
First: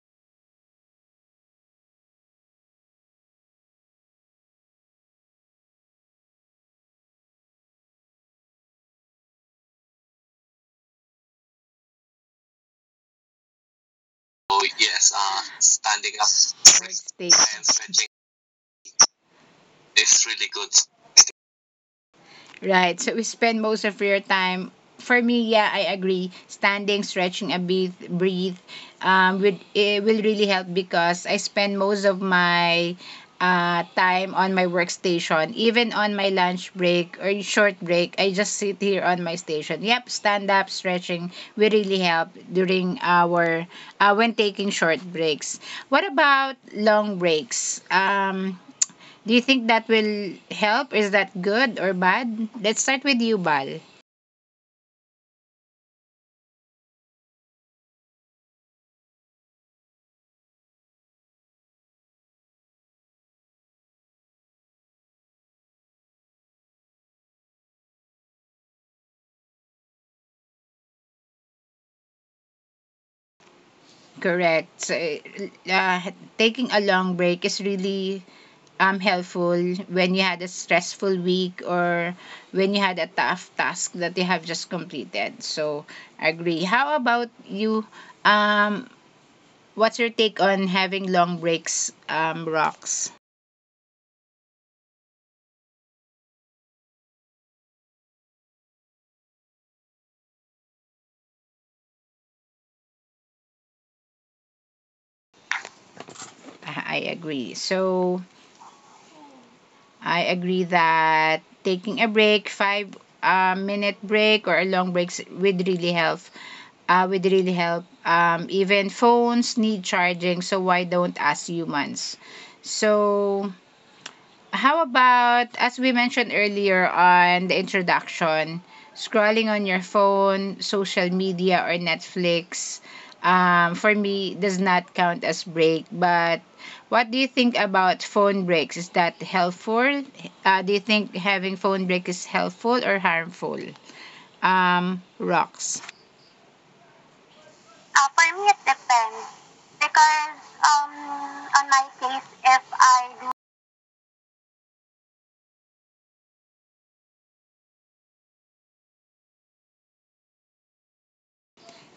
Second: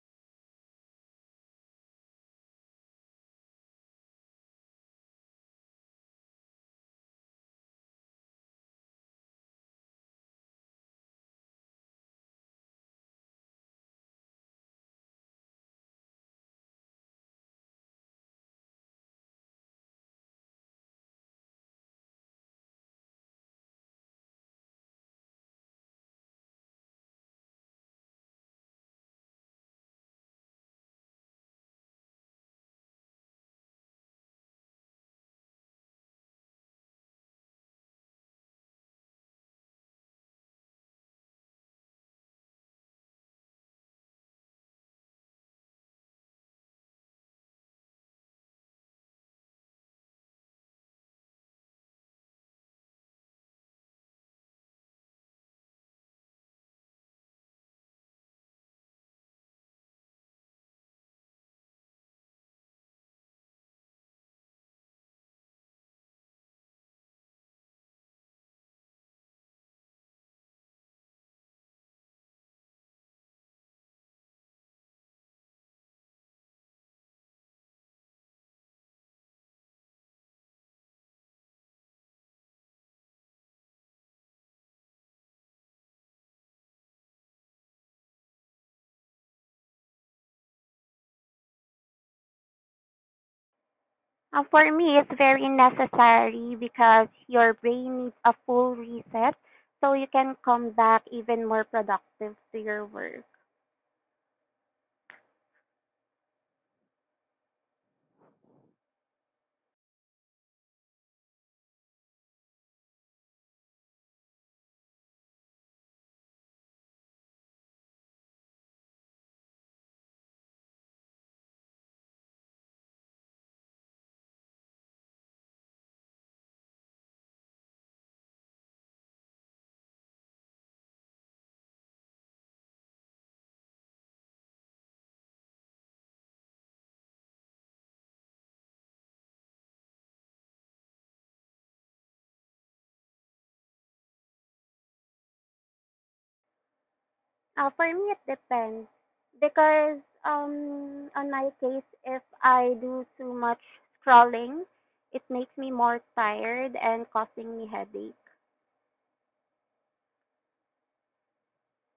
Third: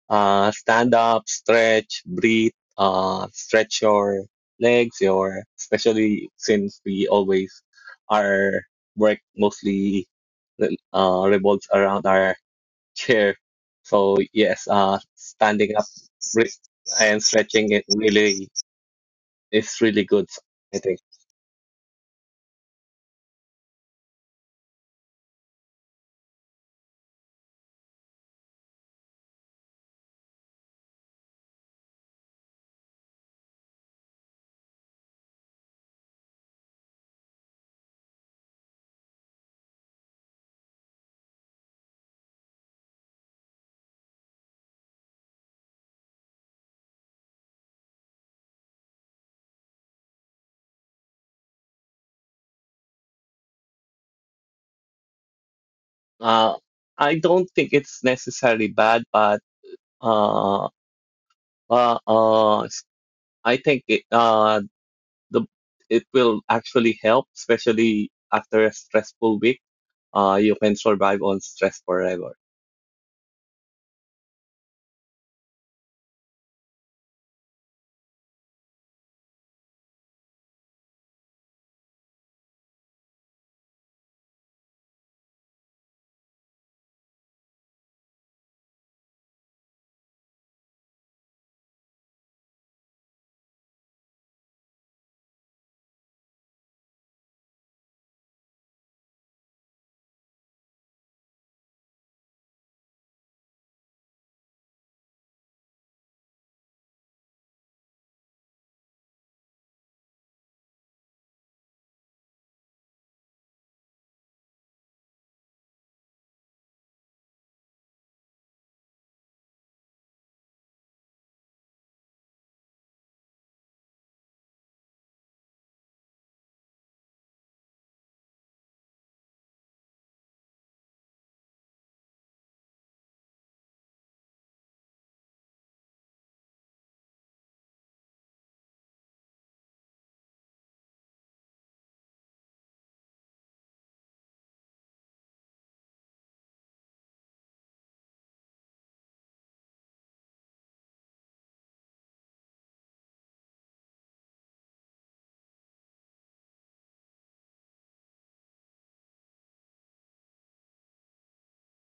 Speaker 3: Stand up, stretch, breathe, stretch your legs, especially since we always our work mostly revolves around our chair. So yes,
Speaker 1: Oh yes,
Speaker 3: standing up
Speaker 1: standing up,
Speaker 3: re- and
Speaker 1: workstation. I
Speaker 3: stretching
Speaker 1: am
Speaker 3: it
Speaker 1: stretching
Speaker 3: really is really good.
Speaker 1: is really
Speaker 3: I
Speaker 1: good.
Speaker 3: think.
Speaker 1: Right. So we spend most of your time. For me, yeah, I agree. Standing, stretching a bit, breathe, would it will really help because I spend most of my time on my workstation. Even on my lunch break or short break, I just sit here on my station. Yep, stand up, stretching will really help during our when taking short breaks. What about long breaks? Do you think that will help? Is that good or bad? Let's start with you, Bal.
Speaker 3: Uh, I don't think it's necessarily bad, but uh, uh, uh, s- I think the it will actually help, especially after a stressful week. You can survive on stress forever.
Speaker 1: Correct. So, uh, taking a long break is really helpful when you had a stressful week or when you had a tough task that you have just completed. So, agree. How about you? Um, what's your take on having long breaks? Rocks.
Speaker 2: For me, it's very necessary because your brain needs a full reset so you can come back even more productive to your work.
Speaker 1: I agree. So, I agree that taking a break, five minute break or a long break would really help. Would really help. Even phones need charging, so why don't us humans? So how about, as we mentioned earlier on the introduction, scrolling on your phone, social media, or Netflix, for me, does not count as break. But what do you think about phone breaks? Is that helpful? Do you think having phone break is helpful or harmful? Rocks.
Speaker 2: For me, it
Speaker 1: For me, it
Speaker 2: depends
Speaker 1: depends.
Speaker 2: because
Speaker 1: Because um,
Speaker 2: on my
Speaker 1: on
Speaker 2: case,
Speaker 1: my
Speaker 2: if
Speaker 1: case, if
Speaker 2: I do
Speaker 1: I do.
Speaker 2: too much scrolling, it makes me more tired and causing me headache.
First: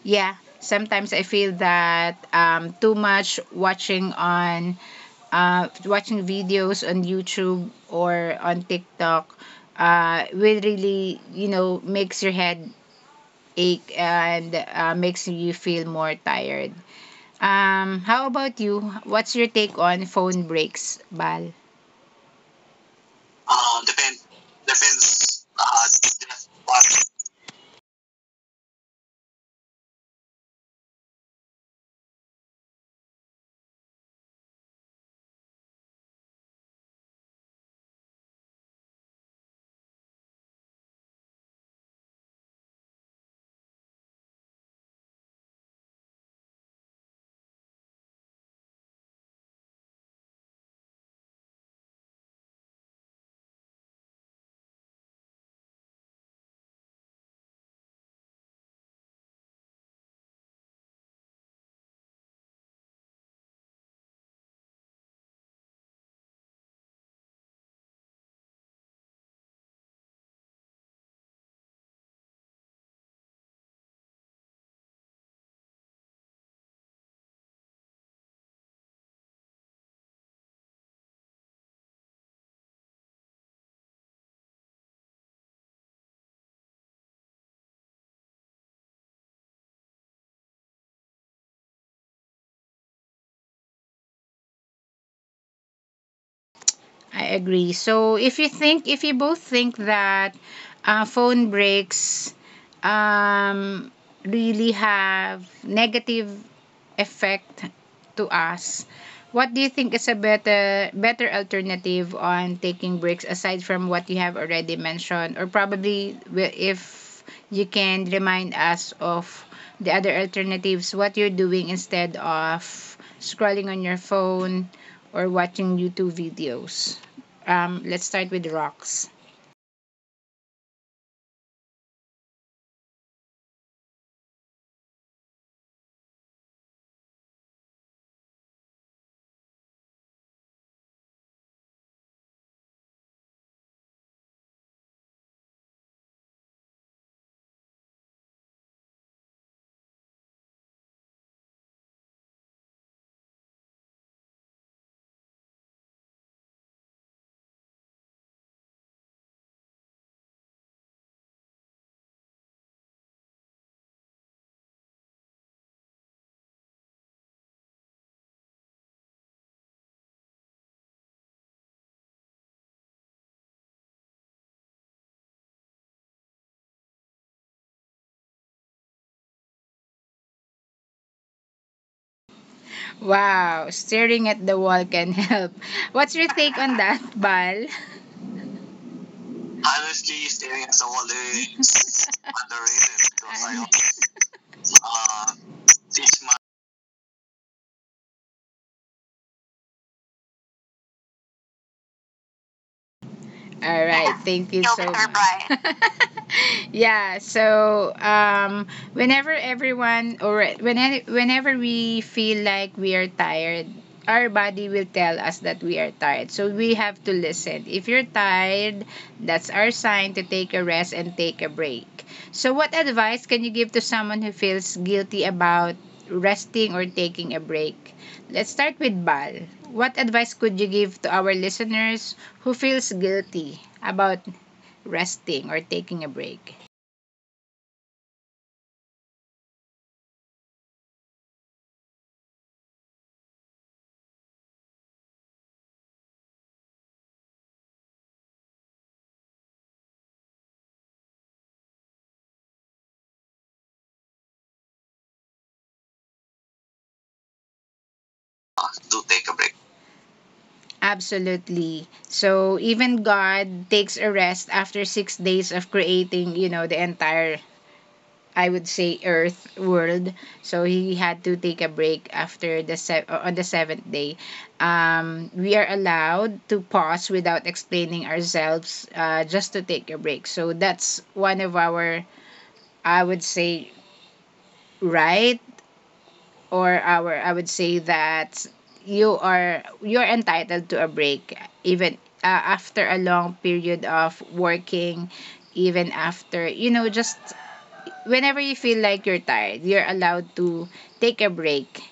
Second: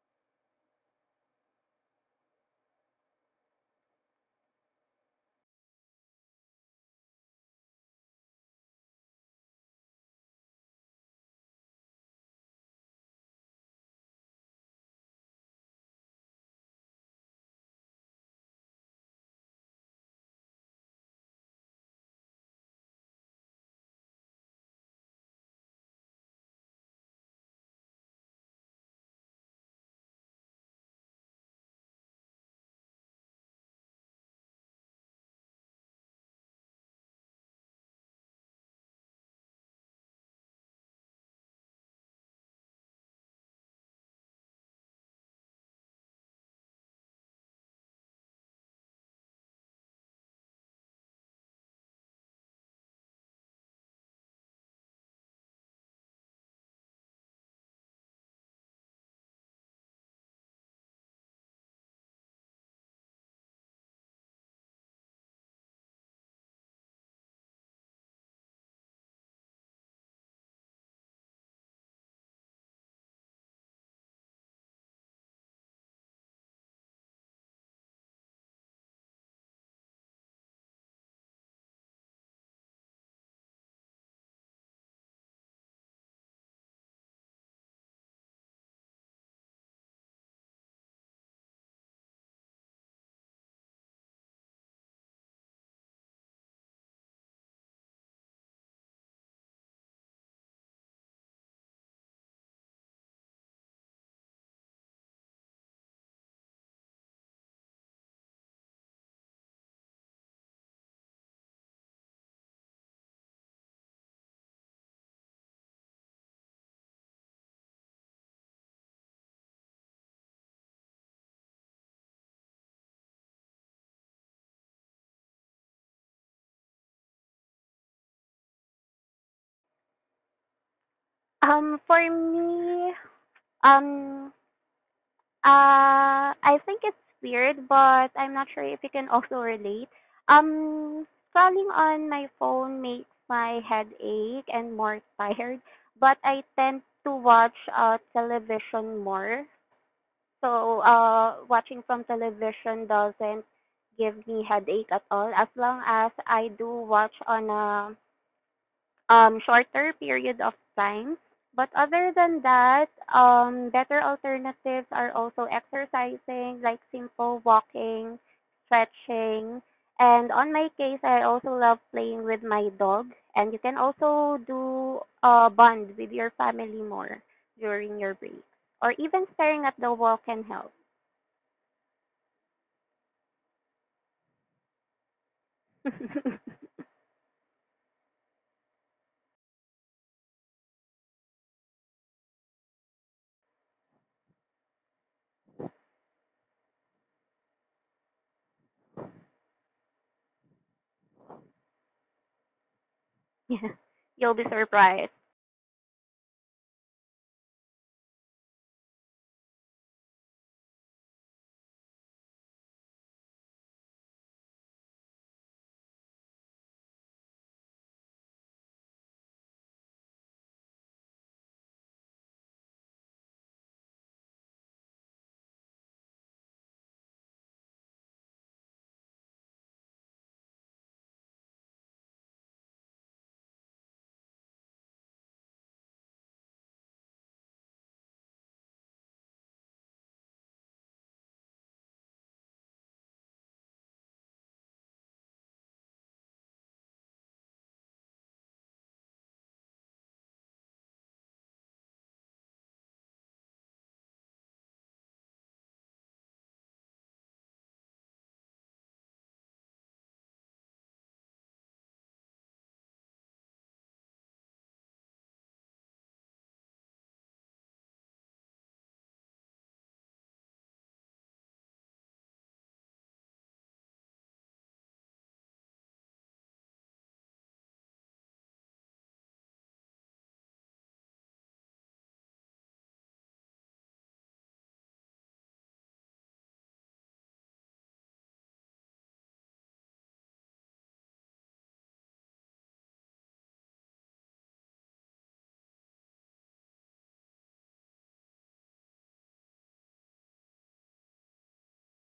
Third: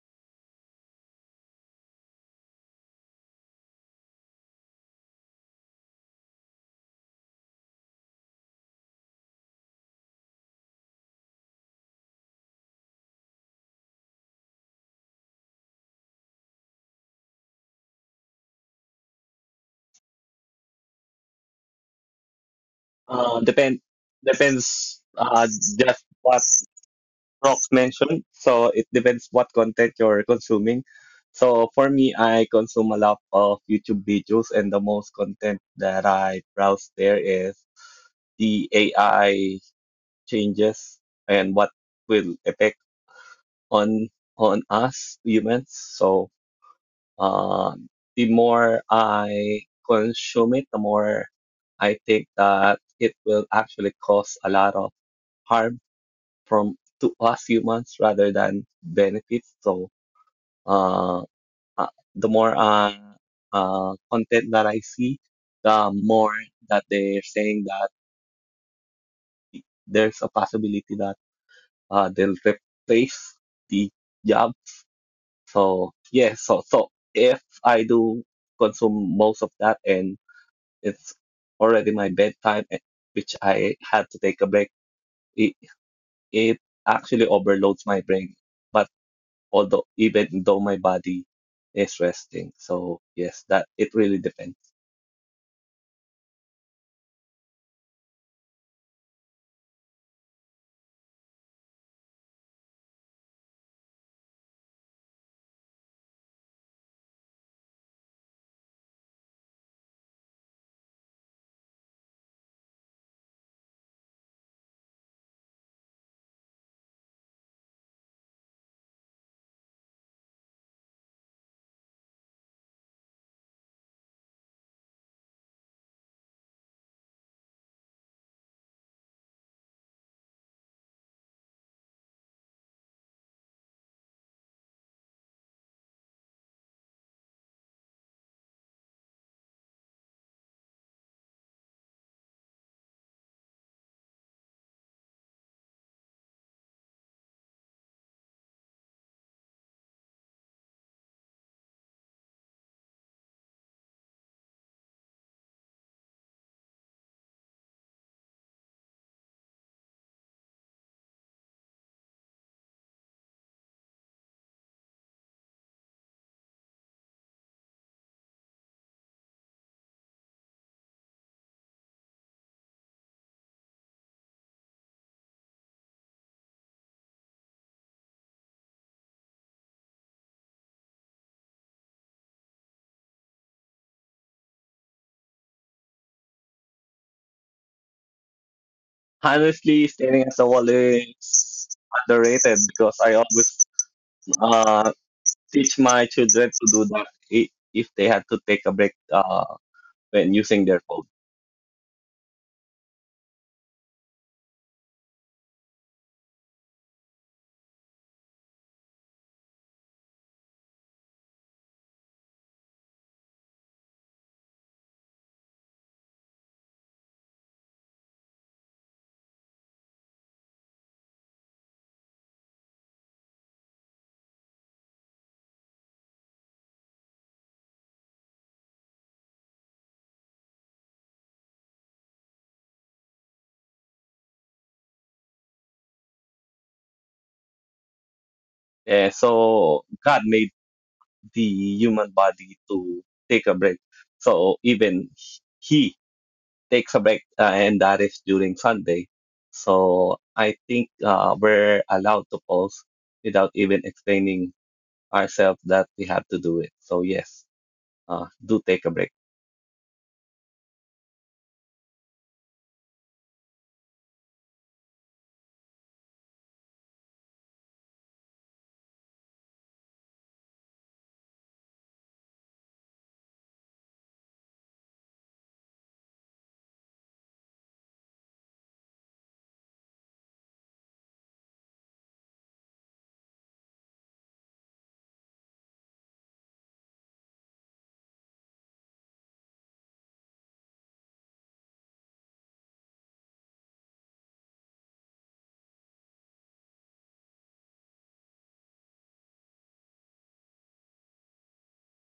Speaker 1: Yeah, sometimes I feel that too much watching on watching videos on YouTube or on TikTok will really makes your head ache and makes you feel more tired. How about you? What's your take on phone breaks, Bal?
Speaker 3: Uh, depend
Speaker 1: Um, depend
Speaker 3: Depends,
Speaker 1: Depends
Speaker 3: just what Rox mentioned. So it depends what content you're consuming. So for me, I consume a lot of YouTube videos, and the most content that I browse there is the AI changes and what will affect on on us humans. So Uh, the more I consume it, the more I think that it will actually cause a lot of harm from to us humans rather than benefits. So uh, the more content that I see, the more that they're saying that there's a possibility that they'll replace the job. So yeah, so if I do consume most of that and it's already my bedtime, eh, which I had to take a break. It, it actually overloads my brain, but although even though my body is resting, so yes, that it really depends.
Speaker 1: I agree. So if you think, if you both think that phone breaks um, really have negative effect to us, what do you think is a better alternative on taking breaks aside from what you have already mentioned, or probably if you can remind us of the other alternatives, what you're doing instead of scrolling on your phone or watching YouTube videos. Let's start with rocks.
Speaker 2: Um, for me, um, uh, I think it's weird, but I'm not sure if you can also relate. Um, Scrolling on my phone makes my head ache and more tired, but I tend to watch television more. So, watching from television doesn't give me headache at all as long as I do watch on a shorter period of time. But other than that, better alternatives are also exercising, like simple walking, stretching. And on my case, I also love playing with my dog. And you can also do bond with your family more during your break. Or even staring at the wall can help.
Speaker 1: Wow, staring at the wall can help. What's your take on that, Bal?
Speaker 3: Honestly,
Speaker 1: Honestly,
Speaker 3: staring at the
Speaker 1: staring
Speaker 3: wall
Speaker 1: at the wall
Speaker 3: is
Speaker 1: is
Speaker 3: underrated because
Speaker 1: underrated
Speaker 3: I
Speaker 1: because I
Speaker 3: always uh,
Speaker 1: uh,
Speaker 3: teach my
Speaker 1: teach my.
Speaker 3: children to do that if they had to take a break when using their phone.
Speaker 1: All
Speaker 2: Yeah,
Speaker 1: right. Yeah.
Speaker 2: you'll be
Speaker 1: Thank you. You'll so
Speaker 2: surprised.
Speaker 1: much. Yeah. So whenever everyone or whenever we feel like we are tired, our body will tell us that we are tired. So we have to listen. If you're tired, that's our sign to take a rest and take a break. So what advice can you give to someone who feels guilty about resting or taking a break? Let's start with Bal. What advice could you give to our listeners who feels guilty about resting or taking a break?
Speaker 3: Eh, so God made the human body to take a break. So even He takes a break and that is during Sunday. So I think we're allowed to pause without even explaining ourselves that we have to do it. So yes, do take a
Speaker 1: Do
Speaker 3: break.
Speaker 1: take a break. Absolutely. So even God takes a rest after 6 days of creating, you know, the entire, I would say, Earth world. So he had to take a break after the on the seventh day. We are allowed to pause without explaining ourselves, just to take a break. So that's one of our, I would say, right, or our, I would say that you're entitled to a break even after a long period of working, even after just whenever you feel like you're tired, you're allowed to take a break.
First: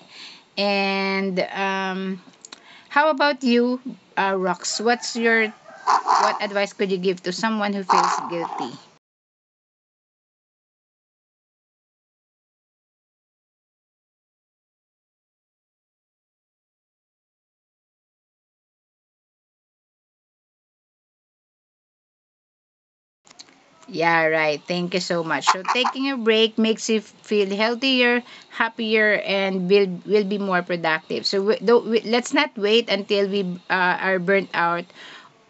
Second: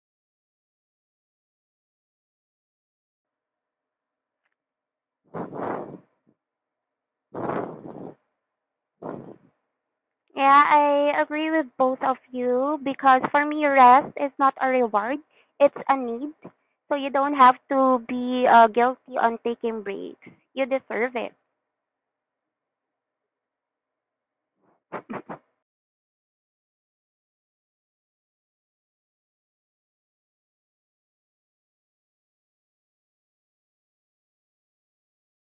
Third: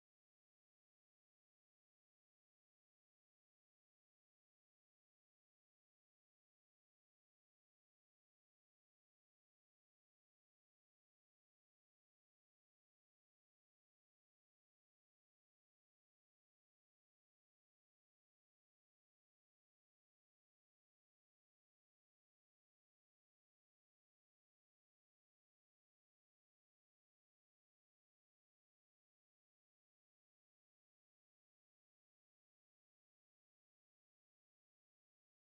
Speaker 1: And how about you, Rox? What's your, what advice could you give to someone who feels guilty?
Speaker 2: Yeah, I agree with both of you because for me, rest is not a reward, it's a need. So you don't have to be guilty on taking breaks. You deserve it.
Speaker 1: Yeah, right. Thank you so much. So taking a break makes you feel healthier, happier, and will be more productive. So we, do, we, let's not wait until we are burnt out,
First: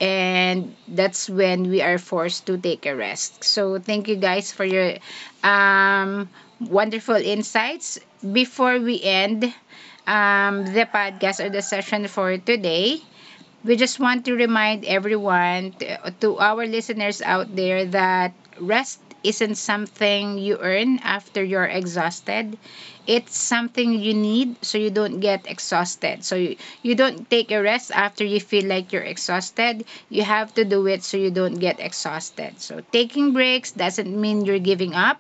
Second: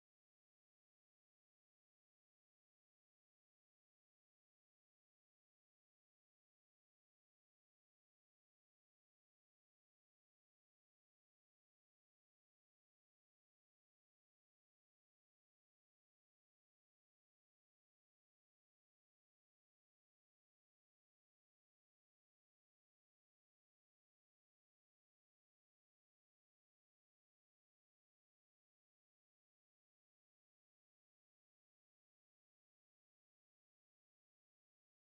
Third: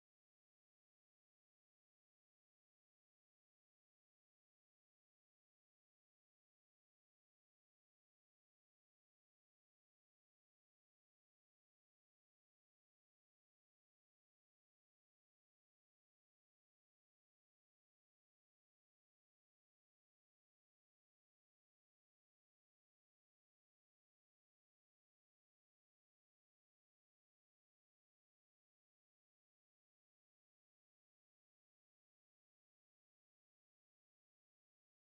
Speaker 1: and that's when we are forced to take a rest. So thank you guys for your um, wonderful insights. Before we end the podcast or the session for today, we just want to remind everyone, to our listeners out there, that rest isn't something you earn after you're exhausted. It's something you need so you don't get exhausted. So you don't take a rest after you feel like you're exhausted. You have to do it so you don't get exhausted. So taking breaks doesn't mean you're giving up.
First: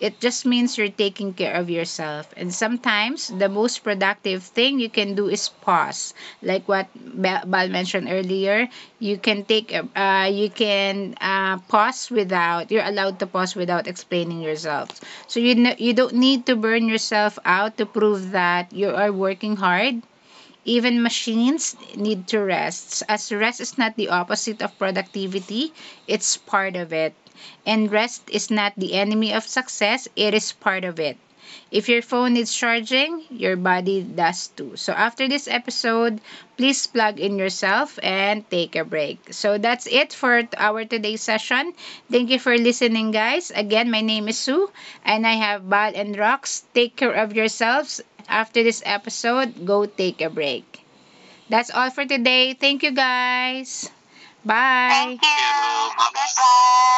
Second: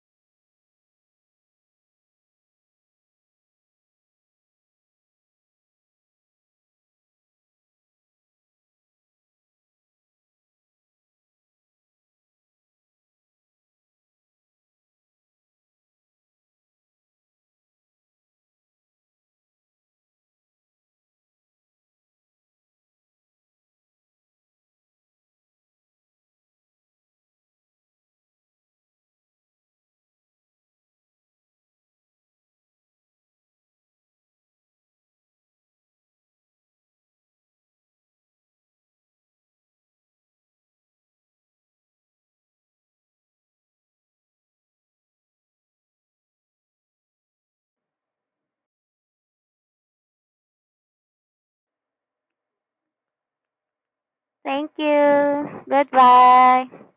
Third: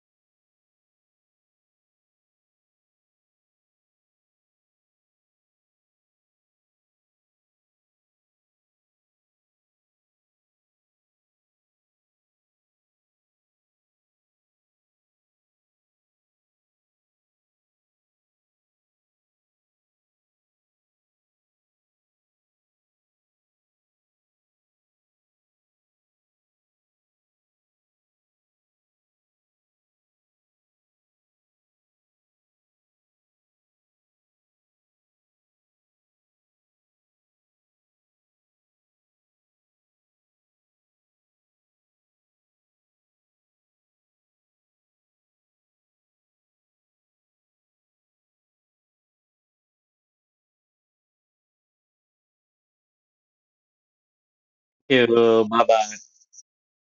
Speaker 1: It just means you're taking care of yourself. And sometimes the most productive thing you can do is pause. Like what Bal mentioned earlier, you can take you can pause without, you're allowed to pause without explaining yourself. So you don't need to burn yourself out to prove that you are working hard. Even machines need to rest, as rest is not the opposite of productivity, it's part of it. And rest is not the enemy of success, it is part of it. If your phone needs charging, your body does too. So after this episode, please plug in yourself and take a break. So that's it for our today's session. Thank you for listening, guys. Again, my name is Sue, and I have Bal and Rox. Take care of yourselves. After this episode, go take a break. That's all for today. Thank you guys.
Speaker 2: Thank
Speaker 1: Bye.
Speaker 3: Thank
Speaker 1: Thank you.
Speaker 3: you.
Speaker 2: you.
Speaker 3: Bye bye.
Speaker 2: Goodbye.
Speaker 1: Goodbye.